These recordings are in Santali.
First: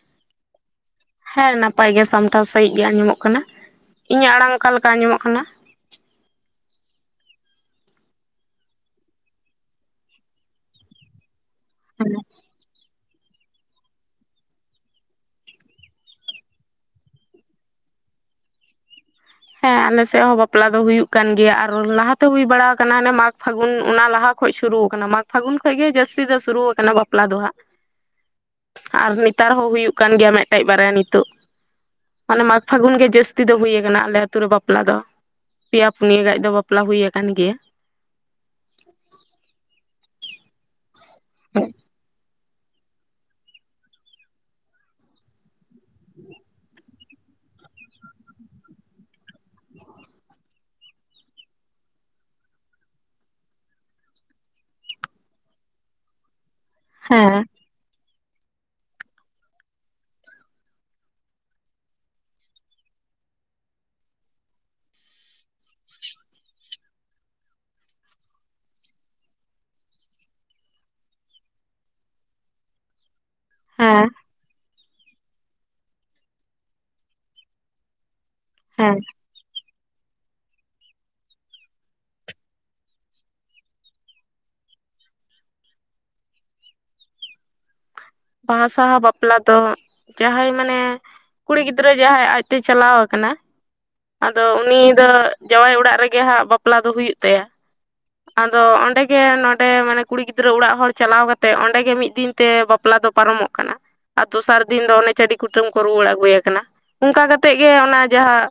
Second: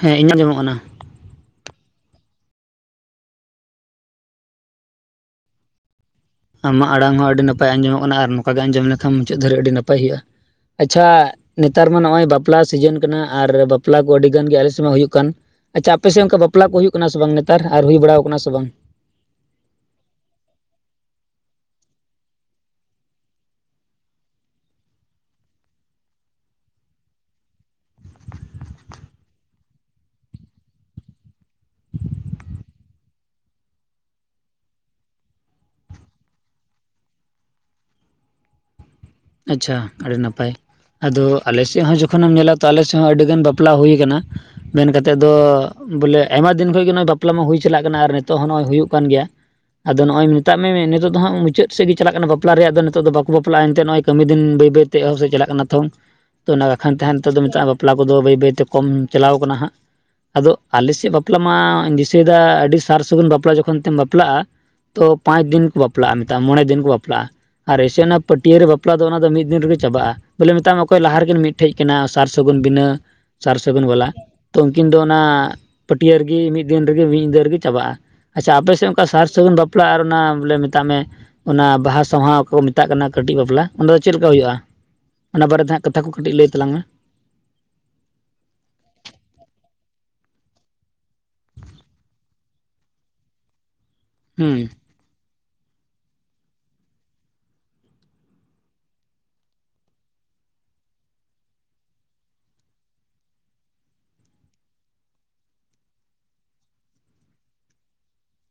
ᱦᱮᱸ ᱤᱧᱟᱹᱜ ᱟᱡᱚᱢᱚᱜ ᱠᱟᱱᱟ᱾ ᱦᱮᱸ ᱱᱟᱯᱟᱭ ᱜᱮ ᱥᱟᱢᱴᱟᱣ ᱥᱟᱺᱦᱤᱡ ᱜᱮ ᱟᱸᱡᱚᱢᱚᱜ ᱠᱟᱱᱟ᱾ ᱤᱧᱟᱹᱜ ᱟᱲᱟᱝ ᱚᱠᱟ ᱞᱮᱠᱟ ᱟᱸᱡᱚᱢᱚᱜ ᱠᱟᱱᱟ? ᱟᱢᱟᱜ ᱟᱲᱟᱝ ᱦᱚᱸ ᱟᱹᱰᱤ ᱱᱟᱯᱟᱭ ᱟᱸᱡᱚᱢᱚᱜ ᱠᱟᱱᱟ ᱟᱨ ᱱᱚᱝᱠᱟ ᱜᱮ ᱟᱸᱡᱚᱢ ᱞᱮᱱᱠᱷᱟᱱ ᱢᱩᱪᱟᱹᱫ ᱫᱷᱵᱤᱡ ᱟᱹᱰᱤ ᱱᱟᱯᱟᱭ ᱦᱩᱭᱩᱜᱼᱟ᱾ ᱟᱪᱪᱷᱟ ᱱᱮᱛᱟᱨ ᱢᱟ ᱱᱚᱜᱼᱚᱭ ᱵᱟᱯᱞᱟ ᱥᱤᱡᱤᱱ ᱠᱟᱱᱟ ᱟᱨ ᱵᱟᱯᱞᱟ ᱠᱚ ᱟᱹᱰᱤ ᱜᱟᱱ ᱜᱮ ᱟᱞᱮ ᱥᱮᱫ ᱢᱟ ᱦᱩᱭᱩᱜ ᱠᱟᱱ᱾ ᱟᱪᱪᱷᱟ ᱟᱯᱮᱥᱮᱫ ᱚᱱᱠᱟ ᱵᱟᱯᱞᱟ ᱦᱩᱭᱩᱜ ᱠᱟᱱᱟ ᱥᱮ ᱵᱟᱝ? ᱱᱮᱛᱟᱨ ᱟᱨ ᱦᱩᱭ ᱵᱟᱲᱟᱣ ᱟᱠᱟᱱᱟ ᱥᱮ ᱵᱟᱝ? ᱦᱮᱸ ᱟᱞᱮᱥᱮᱫ ᱦᱚᱸ ᱵᱟᱯᱞᱟ ᱫᱚ ᱦᱩᱭᱩᱜ ᱠᱟᱱ ᱜᱮᱭᱟ ᱟᱨ ᱞᱟᱦᱟᱛᱮ ᱦᱩᱭ ᱵᱟᱲᱟ ᱟᱠᱟᱱᱟ᱾ ᱦᱟᱱᱮ ᱢᱟᱜᱽ ᱯᱷᱟᱹᱜᱩᱱ ᱚᱱᱟ ᱞᱟᱦᱟ ᱠᱷᱚᱡ ᱥᱩᱨᱩ ᱠᱟᱱᱟ, ᱢᱟᱜᱽ ᱯᱷᱟᱹᱜᱩᱱ ᱠᱷᱚᱱ ᱜᱮ ᱡᱟᱹᱥᱛᱤ ᱫᱚ ᱥᱩᱨᱩ ᱟᱠᱟᱱᱟ᱾ ᱵᱟᱯᱞᱟ ᱫᱚ ᱦᱟᱸᱜ ᱟᱨ ᱱᱮᱛᱟᱨ ᱦᱚᱸ ᱦᱩᱭᱩᱜ ᱠᱟᱱ ᱜᱮᱭᱟ ᱢᱤᱫᱴᱮᱡ ᱵᱟᱨᱭᱟ ᱱᱤᱛᱚᱜ᱾ ᱢᱟᱱᱮ ᱢᱟᱜᱽ ᱯᱷᱟᱹᱜᱩᱱ ᱜᱮ ᱡᱟᱹᱥᱛᱤ ᱫᱚ ᱦᱩᱭ ᱟᱠᱟᱱᱟ᱾ ᱟᱞᱮ ᱟᱹᱛᱩ ᱨᱮ ᱵᱟᱯᱞᱟ ᱫᱚ ᱯᱮᱭᱟ ᱯᱩᱱᱭᱟᱹ ᱜᱮᱡ ᱫᱚ ᱵᱟᱯᱞᱟ ᱦᱩᱭᱩ ᱟᱠᱟᱱ ᱜᱮᱭᱟ᱾ ᱟᱪᱪᱷᱟ ᱟᱹᱰᱤ ᱱᱟᱯᱟᱭ ᱾ᱟᱫᱚ ᱟᱞᱮ ᱥᱮᱫ ᱦᱚᱸ ᱡᱚᱠᱷᱚᱱᱮᱢ ᱧᱮᱞᱟ᱾ ᱛᱚ ᱟᱞᱮ ᱥᱮᱫ ᱦᱚᱸ ᱟᱹᱰᱤ ᱜᱟᱱ ᱵᱟᱯᱞᱟ ᱦᱩᱭ ᱟᱠᱟᱱᱟ᱾ ᱢᱮᱱ ᱠᱟᱛᱮᱜ ᱫᱚ ᱵᱚᱞᱮ ᱟᱭᱢᱟ ᱫᱤᱱ ᱠᱷᱚᱱ ᱜᱮ ᱵᱟᱯᱞᱟ ᱢᱟ ᱦᱩᱭ ᱪᱟᱞᱟᱜ ᱠᱟᱱᱟ ᱟᱨ ᱱᱤᱛᱚᱜ ᱦᱚᱸ ᱱᱚᱜᱼᱚᱭ ᱦᱩᱭᱩᱜ ᱠᱟᱱ ᱜᱮᱭᱟ᱾ ᱟᱫᱚ ᱱᱚᱜᱼᱚᱭ ᱢᱮᱛᱟᱜ ᱢᱮ ᱱᱤᱛᱚᱜ ᱫᱚ ᱦᱟᱸᱜ ᱢᱩᱪᱟᱹᱫ ᱥᱮᱫ ᱜᱮ ᱪᱟᱞᱟᱜ ᱠᱟᱱᱟ᱾ ᱵᱟᱯᱞᱟ ᱨᱮᱭᱟᱜ ᱫᱚ ᱱᱤᱛᱚᱜ ᱫᱚ ᱵᱟᱠᱚ ᱵᱟᱯᱞᱟᱜᱼᱟ᱾ ᱮᱛᱮ ᱱᱚᱜ-ᱚᱭ ᱠᱟᱹᱢᱤ ᱫᱤᱱ ᱵᱟᱹᱭ ᱵᱟᱹᱭᱛᱮ ᱮᱦᱚᱵ ᱥᱮᱫ ᱪᱟᱞᱟᱜ ᱠᱟᱱᱟ᱾ ᱛᱚ, ᱚᱱᱟ ᱵᱟᱠᱷᱟᱱ ᱛᱟᱦᱮᱸ ᱱᱤᱛᱚᱜ ᱦᱮᱸ ᱫᱚ ᱢᱮᱛᱟᱜᱼᱟ ᱵᱟᱯᱞᱟ ᱠᱚᱫᱚ ᱵᱟᱹᱭ ᱵᱟᱹᱭᱛᱮ ᱠᱚᱢ ᱪᱟᱞᱟᱣ ᱠᱟᱱᱟ ᱦᱟᱸᱜ᱾ ᱟᱫᱚ ᱟᱞᱮ ᱥᱮᱫ ᱵᱟᱯᱞᱟ ᱢᱟᱧ ᱫᱤᱥᱟᱹᱭᱮᱫᱟ ᱟᱹᱰᱤ ᱥᱟᱨ ᱥᱟᱹᱜᱩᱱ ᱵᱟᱯᱞᱟ ᱡᱚᱠᱷᱚᱱ ᱛᱮᱢ ᱵᱟᱯᱞᱟᱜᱼᱟ᱾ ᱛᱚ ᱯᱟᱸᱪ ᱫᱤᱱ ᱠᱚ ᱵᱟᱯᱞᱟᱜᱼᱟ᱾ ᱢᱮᱛᱟᱜᱼᱟ ᱢᱚᱬᱮ ᱫᱤᱱ ᱠᱚ ᱵᱟᱯᱞᱟᱜᱼᱟ ᱟᱨ ᱮᱥᱮ ᱚᱱᱟ ᱯᱟᱹᱴᱤᱭᱟᱹᱨ ᱨᱮ ᱵᱟᱠ ᱵᱟᱯᱞᱟ ᱫᱚ ᱚᱱᱟ ᱫᱚ ᱢᱤᱫ ᱫᱤᱱ ᱨᱮᱜᱮ ᱪᱟᱵᱟᱜᱼᱟ᱾ ᱵᱚᱞᱮ ᱢᱮᱛᱟᱢᱟ ᱚᱠᱚᱭ ᱞᱟᱦᱟ ᱨᱮᱠᱤᱱ ᱢᱤᱫᱴᱷᱮᱱ ᱠᱟᱱᱟ ᱥᱟᱨ ᱥᱟᱹᱜᱩᱱ ᱵᱤᱱᱟᱹ ᱥᱟᱨ ᱥᱟᱹᱜᱩᱱ ᱦᱮᱸ ᱵᱟᱞᱟ ᱛᱚ ᱩᱱᱠᱤᱱ ᱫᱚ ᱚᱱᱟ ᱯᱟᱹᱴᱤᱭᱟᱹ ᱨᱮᱜᱮ ᱢᱤᱫ ᱫᱤᱱ ᱨᱮᱜᱮ ᱢᱤᱫ ᱧᱤᱫᱟᱹ ᱨᱮᱜᱮ ᱪᱟᱵᱟᱜᱼᱟ᱾ ᱟᱪᱪᱷᱟ ᱟᱯᱮᱥᱮᱫ ᱦᱮᱸ ᱚᱱᱠᱟ ᱥᱟᱨ ᱥᱟᱹᱜᱩᱱ ᱵᱟᱯᱞᱟ ᱟᱨ ᱚᱱᱟ ᱵᱚᱞᱮ ᱢᱮᱛᱟᱜ ᱢᱮ ᱚᱱᱟ ᱵᱟᱦᱟ ᱥᱟᱸᱦᱟᱣ ᱚᱠᱟ ᱠᱚ ᱢᱮᱛᱟᱜ ᱠᱟᱱᱟ ᱠᱟᱹᱴᱤᱡ ᱵᱟᱯᱞᱟ᱾ ᱚᱱᱟ ᱫᱚ ᱪᱮᱫ ᱞᱮᱠᱟ ᱦᱩᱭᱩᱜᱼᱟ ᱚᱱᱟ ᱵᱟᱨᱮᱛᱮ ᱦᱟᱸᱜ ᱠᱟᱛᱷᱟ ᱠᱚ ᱠᱟᱹᱴᱤᱡ ᱞᱟᱹᱭ ᱛᱟᱞᱟᱝ ᱢᱮ᱾ ᱵᱟᱦᱟ ᱥᱟᱦᱟ ᱵᱟᱯᱞᱟ ᱫᱚ ᱡᱟᱦᱟᱸᱭ ᱢᱟᱱᱮ ᱠᱩᱲᱤ ᱜᱤᱫᱽᱨᱟᱹ ᱡᱟᱦᱟᱸᱭ ᱟᱡᱛᱮ ᱪᱟᱞᱟᱣ ᱟᱠᱟᱱᱟ᱾ ᱟᱫᱚ ᱦᱮᱸ ᱩᱱᱤ ᱫᱚ ᱡᱟᱶᱟᱭ ᱚᱲᱟᱜ ᱨᱮᱜᱮ ᱦᱟᱸᱜ ᱵᱟᱯᱞᱟ ᱫᱚ ᱦᱩᱭᱩᱜ ᱛᱟᱭᱟ᱾ ᱟᱫᱚ ᱚᱸᱰᱮᱜᱮ ᱱᱚᱰᱮ ᱢᱟᱱᱮ ᱠᱩᱲᱤ ᱜᱤᱫᱽᱨᱟᱹ ᱚᱲᱟᱜ ᱦᱚᱲ ᱪᱟᱞᱟᱣ ᱠᱟᱛᱮᱜ ᱚᱸᱰᱮᱜ ᱢᱤᱫ ᱫᱤᱱ ᱛᱮ [unintelligible] ᱵᱟᱯᱞᱟ ᱫᱚ ᱯᱟᱨᱚᱢᱚᱜ ᱠᱟᱱᱟ᱾ ᱫᱚᱥᱟᱨ ᱫᱤᱱ ᱫᱚ ᱚᱱᱮ ᱪᱟᱹᱰᱤ ᱠᱩᱴᱟᱹᱢ ᱠᱚ ᱨᱩᱣᱟᱹᱲ ᱟᱹᱜᱩᱭᱮ ᱠᱟᱱᱟ᱾ ᱚᱱᱠᱟ ᱠᱟᱛᱮᱜ ᱜᱮ ᱚᱱᱟ ᱡᱟᱦᱟᱸ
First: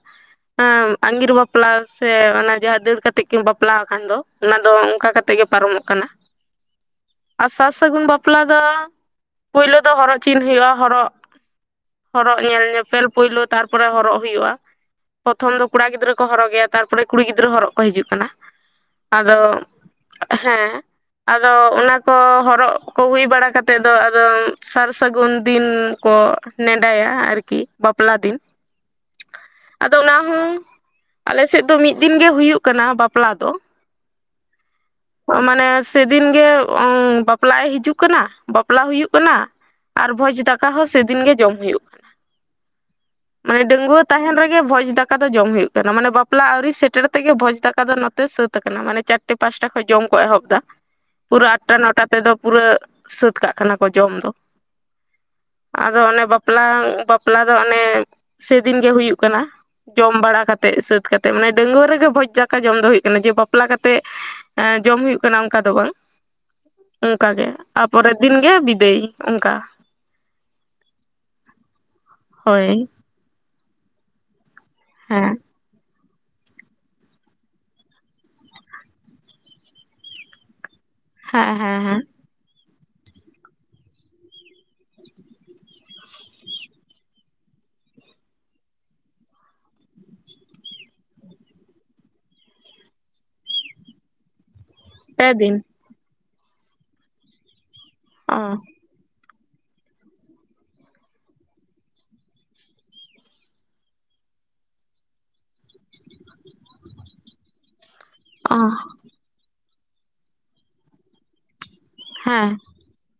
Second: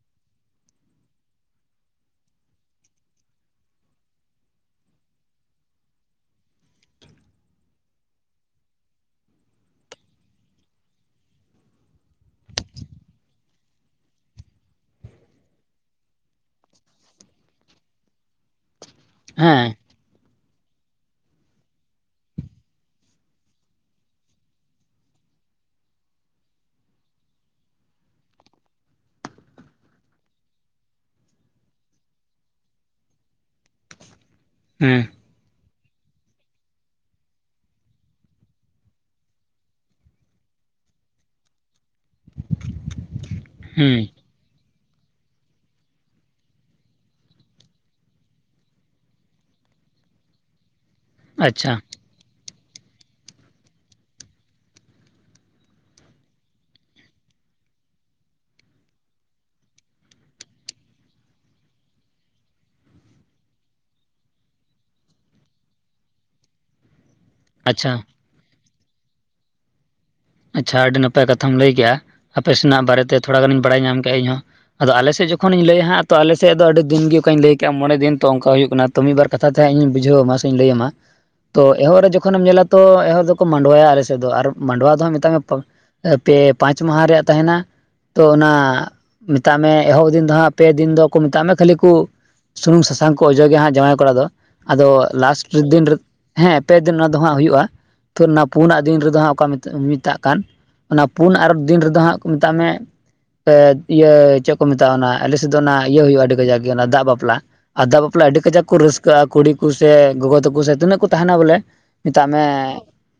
ᱟᱜᱤᱨ ᱵᱟᱯᱞᱟ ᱥᱮ ᱚᱱᱟ ᱡᱟᱦᱟᱸ ᱫᱟᱹᱲ ᱠᱟᱛᱮᱜ ᱠᱤᱱ ᱵᱟᱯᱞᱟ ᱟᱠᱟᱱ ᱫᱚ᱾ ᱚᱱᱟ ᱫᱚ ᱚᱱᱠᱟ ᱠᱟᱛᱮ ᱜᱮ ᱯᱟᱨᱚᱢᱚᱜ ᱠᱟᱱᱟ ᱟᱨ ᱥᱟᱨ ᱥᱟᱹᱜᱩᱱ ᱵᱟᱯᱞᱟ ᱫᱚ ᱯᱩᱭᱞᱳ ᱫᱚ ᱦᱚᱨᱚᱜ ᱪᱤᱱ ᱦᱩᱭᱩᱜᱚᱜᱼᱟ᱾ ᱦᱚᱨᱚᱜ ᱦᱚᱨᱚᱜ ᱧᱮᱞ ᱧᱮᱯᱮᱞ ᱯᱩᱭᱞᱳ ᱛᱟᱨᱯᱚᱨᱮ ᱦᱚᱨᱚᱜ ᱦᱩᱭᱩᱜᱼᱟ᱾ ᱯᱨᱚᱛᱷᱚᱢ ᱫᱚ ᱠᱚᱲᱟ ᱜᱤᱫᱽᱨᱟᱹ ᱠᱚᱲ ᱦᱚᱨᱚᱜ ᱜᱮᱭᱟ᱾ ᱛᱟᱨᱯᱚᱨᱮ ᱠᱩᱲᱤ ᱜᱤᱫᱽᱨᱟᱹ ᱦᱚᱨᱚᱜ ᱠᱚ ᱦᱤᱡᱩᱜ ᱠᱟᱱᱟ᱾ ᱟᱫᱚ ᱦᱮᱸ ᱦᱮᱸ ᱟᱫᱚ ᱚᱱᱟ ᱠᱚ ᱦᱚᱨᱚᱜ ᱠᱚ ᱦᱩᱭ ᱵᱟᱲᱟ ᱠᱟᱛᱮᱫ ᱫᱚ ᱟᱫ ᱥᱟᱨ ᱥᱟᱹᱜᱩᱱ ᱫᱤᱱ ᱠᱚ ᱱᱮᱰᱟᱭᱟ ᱟᱨᱠᱤ ᱵᱟᱯᱞᱟ ᱫᱤᱱ᱾ ᱟᱫᱚ ᱚᱱᱟ ᱦᱚᱸ ᱟᱞᱮᱥᱮᱫ ᱫᱚ ᱢᱤᱫ ᱫᱤᱱ ᱜᱮ ᱦᱩᱭᱩᱜ ᱠᱟᱱᱟ ᱵᱟᱯᱞᱟ ᱫᱚ᱾ ᱦᱮᱸ ᱢᱟᱱᱮ ᱥᱮᱫᱤᱱ ᱜᱮ ᱵᱟᱯᱞᱟᱭ ᱮ ᱦᱤᱡᱩᱜ ᱠᱟᱱᱟ᱾ ᱵᱟᱯᱞᱟ ᱦᱩᱭᱩᱜ ᱠᱟᱱᱟ ᱟᱨ ᱵᱷᱚᱡᱽ ᱫᱟᱠᱟ ᱦᱚᱸ ᱥᱮᱫᱤᱱ ᱜᱮ ᱡᱚᱢ ᱦᱩᱭᱩᱜ ᱠᱟᱱᱟ᱾ ᱢᱟᱱᱮ ᱦᱮᱸ ᱰᱟᱹᱝᱜᱩᱣᱟᱹ ᱛᱟᱦᱮᱱ ᱨᱮᱜᱮ ᱵᱷᱚᱡᱽ ᱫᱟᱠᱟ ᱫᱟᱠᱟ ᱫᱚ ᱡᱚᱢ ᱦᱩᱭᱩᱜ ᱠᱟᱱᱟ᱾ ᱢᱟᱱᱮ ᱵᱟᱯᱞᱟ ᱟᱹᱣᱨᱤ ᱥᱮᱴᱮᱨ ᱛᱮᱜᱮ ᱵᱷᱚᱡᱽ ᱫᱟᱠᱟ ᱫᱚ ᱱᱚᱛᱮ ᱥᱟᱹᱛ ᱟᱠᱟᱱᱟ᱾ ᱢᱟᱱᱮ ᱪᱟᱴᱴᱟ ᱯᱟᱸᱪᱴᱟ ᱠᱷᱚᱱ ᱡᱚᱢ ᱠᱚ ᱮᱦᱚᱵ ᱮᱫᱟ᱾ ᱯᱩᱨᱟᱹ ᱟᱪᱪᱷᱟ ᱟᱴᱴᱟ ᱱᱚᱴᱟ ᱛᱮᱫᱚ ᱯᱩᱨᱟᱹ ᱯᱩᱨᱟᱹᱣ ᱠᱟᱜ ᱠᱟᱱᱟ ᱠᱚ ᱡᱚᱢ ᱫᱚ ᱟᱫᱚ ᱚᱱᱮ ᱵᱟᱯᱞᱟ ᱵᱟᱯᱞᱟ ᱫᱚ ᱚᱱᱮ ᱥᱮᱫᱤᱱ ᱜᱮ ᱦᱩᱭᱩᱜ ᱠᱟᱱᱟ᱾ ᱡᱚᱢ ᱵᱟᱲᱟ ᱠᱟᱛᱮᱜ ᱥᱟᱹᱛ ᱠᱟᱛᱮᱫ ᱢᱟᱱᱮ ᱰᱟᱹᱝᱜᱩᱣ ᱨᱮᱜᱮ ᱵᱷᱚᱡᱽ ᱫᱟᱠᱟ ᱡᱚᱢ ᱫᱚ ᱦᱩᱭᱩᱜ ᱠᱟᱱᱟ᱾ ᱡᱮ ᱵᱟᱯᱞᱟ ᱠᱟᱛᱮᱫ ᱮ ᱡᱚᱢ ᱦᱩᱭᱩᱜ ᱠᱟᱱᱟ ᱚᱱᱠᱟ ᱫᱚ ᱵᱟᱝ ᱚᱱᱠᱟ ᱜᱮ ᱟᱨ ᱟᱪᱪᱷᱟ ᱯᱚᱨᱮᱨ ᱫᱤᱱ ᱜᱮ ᱵᱤᱫᱟᱹᱭ ᱚᱱᱠᱟ ᱟᱪᱪᱷᱟ ᱟᱹᱰᱤ ᱱᱟᱯᱟᱭ ᱠᱟᱛᱷᱟᱢ ᱞᱟᱹᱭ ᱠᱮᱫᱮᱜᱼᱟ ᱟᱯᱮ ᱦᱳᱭ ᱥᱮᱱᱟᱜ ᱵᱟᱨᱮ ᱛᱮ ᱛᱷᱚᱲᱟ ᱜᱟᱱᱤᱧ ᱵᱟᱲᱟᱭ ᱧᱟᱢ ᱠᱼᱟ ᱤᱧᱦᱚᱸ ᱟᱫᱚ ᱟᱞᱮᱥᱮᱫ ᱦᱮᱸ ᱡᱚᱠᱷᱚᱱᱤᱧ ᱞᱮᱭᱟᱹ ᱦᱟᱜ ᱛᱚ ᱟᱞᱮ ᱥᱮᱫ ᱫᱚ ᱟᱹᱰᱤ ᱫᱤᱱ ᱜᱮ ᱚᱱᱠᱟᱧ ᱞᱟᱹᱭ ᱠᱟᱜᱼᱟ ᱢᱚᱬᱮ ᱫᱤᱱ ᱛᱚ ᱚᱱᱠᱟ ᱦᱩᱭᱩᱜ ᱠᱟᱱᱟ ᱛᱚ ᱢᱤᱫᱵᱟᱨ ᱠᱟᱛᱷᱟ ᱛᱮ ᱦᱟᱸᱜ ᱤᱧ ᱵᱩᱡᱷᱟᱹᱣ ᱟᱢᱟ ᱥᱮ ᱤᱧᱤᱧ ᱞᱟᱹᱭ ᱟᱢᱟ ᱦᱮᱸ ᱛᱚ ᱦᱮᱸ ᱮᱦᱚᱵ ᱦᱮᱸ ᱨᱮ ᱡᱚᱠᱷᱚᱱ ᱮᱢ ᱧᱮ ᱛᱚ ᱮᱦᱚᱵ ᱫᱚᱠᱚ ᱢᱟᱰᱣᱟᱭᱟ ᱟᱞᱮ ᱥᱮᱫ ᱫᱚ ᱟᱨ ᱢᱟᱰᱣᱟ ᱫᱚ ᱯᱮ ᱯᱟᱸᱪ ᱢᱟᱦᱟ ᱨᱮᱭᱟᱜ ᱛᱟᱦᱮᱱᱟ ᱛᱚ ᱚᱱᱟ ᱢᱮᱛᱟᱜ ᱢᱮ ᱮᱦᱚᱵ ᱫᱤᱱ ᱫᱚ ᱦᱜ ᱯᱮ ᱫᱤᱱ ᱫᱚ ᱢᱮᱛᱟᱜ ᱢᱮ ᱠᱷᱟᱹᱞᱤ ᱠᱚ ᱥᱩᱱᱩᱢ ᱥᱟᱥᱟᱝ ᱠᱚ ᱚᱡᱚᱜᱮᱭᱟ ᱦᱟᱸᱜ ᱡᱟᱶᱟᱭ ᱠᱚᱲᱟ ᱫᱚ᱾ ᱟᱫᱚ ᱞᱟᱥᱴ ᱫᱤᱱ ᱨᱮ ᱦᱮᱸ ᱯᱮᱫᱤᱱ ᱚᱱᱟ ᱫᱚ ᱦᱟᱜ ᱦᱩᱭᱩᱜᱼᱟ ᱛᱚ ᱚ ᱚᱱᱟ ᱯᱩᱱᱟᱜ ᱫᱤᱱ ᱨᱮ ᱫᱚ ᱦᱟᱸᱜ ᱚᱠᱟ ᱢᱮᱛᱟᱜ ᱠᱟᱱ ᱚᱱᱟ ᱯᱩᱱ ᱟᱨ ᱫᱤᱱ ᱨᱮ ᱫᱚ ᱦᱟᱸᱜ ᱢᱮᱛᱟᱜ ᱢᱮ ᱤᱭᱟᱹ ᱪᱮᱫ ᱠᱚ ᱢᱮᱛᱟᱜᱼᱟ ᱚᱱᱟ ᱟᱞᱮ ᱥᱮᱫ ᱫᱚ ᱚᱱᱟ ᱤᱭᱟᱹ ᱦᱩᱭᱩᱜᱼᱟ ᱟᱹᱰᱤ ᱠᱟᱡᱟᱠ ᱜᱮ ᱚᱱᱟ ᱫᱟᱜ ᱵᱟᱯᱞᱟ ᱟ ᱫᱟᱜ ᱵᱟᱯᱞᱟ ᱟᱹᱰᱤ ᱚ ᱠᱟᱡᱟᱠ ᱠᱚ ᱨᱟᱹᱥᱠᱟᱹᱜᱼᱟ ᱠᱩᱲᱤ ᱠᱚ ᱥᱮ ᱜᱚᱜᱚ ᱛᱟᱠᱚ ᱥᱮ ᱛᱤᱱᱟᱹᱜ ᱠᱚ ᱛᱟᱦᱮᱱᱟ ᱵᱚᱞᱮ ᱢᱮᱛᱟᱜ ᱢᱮ ᱦᱮᱸ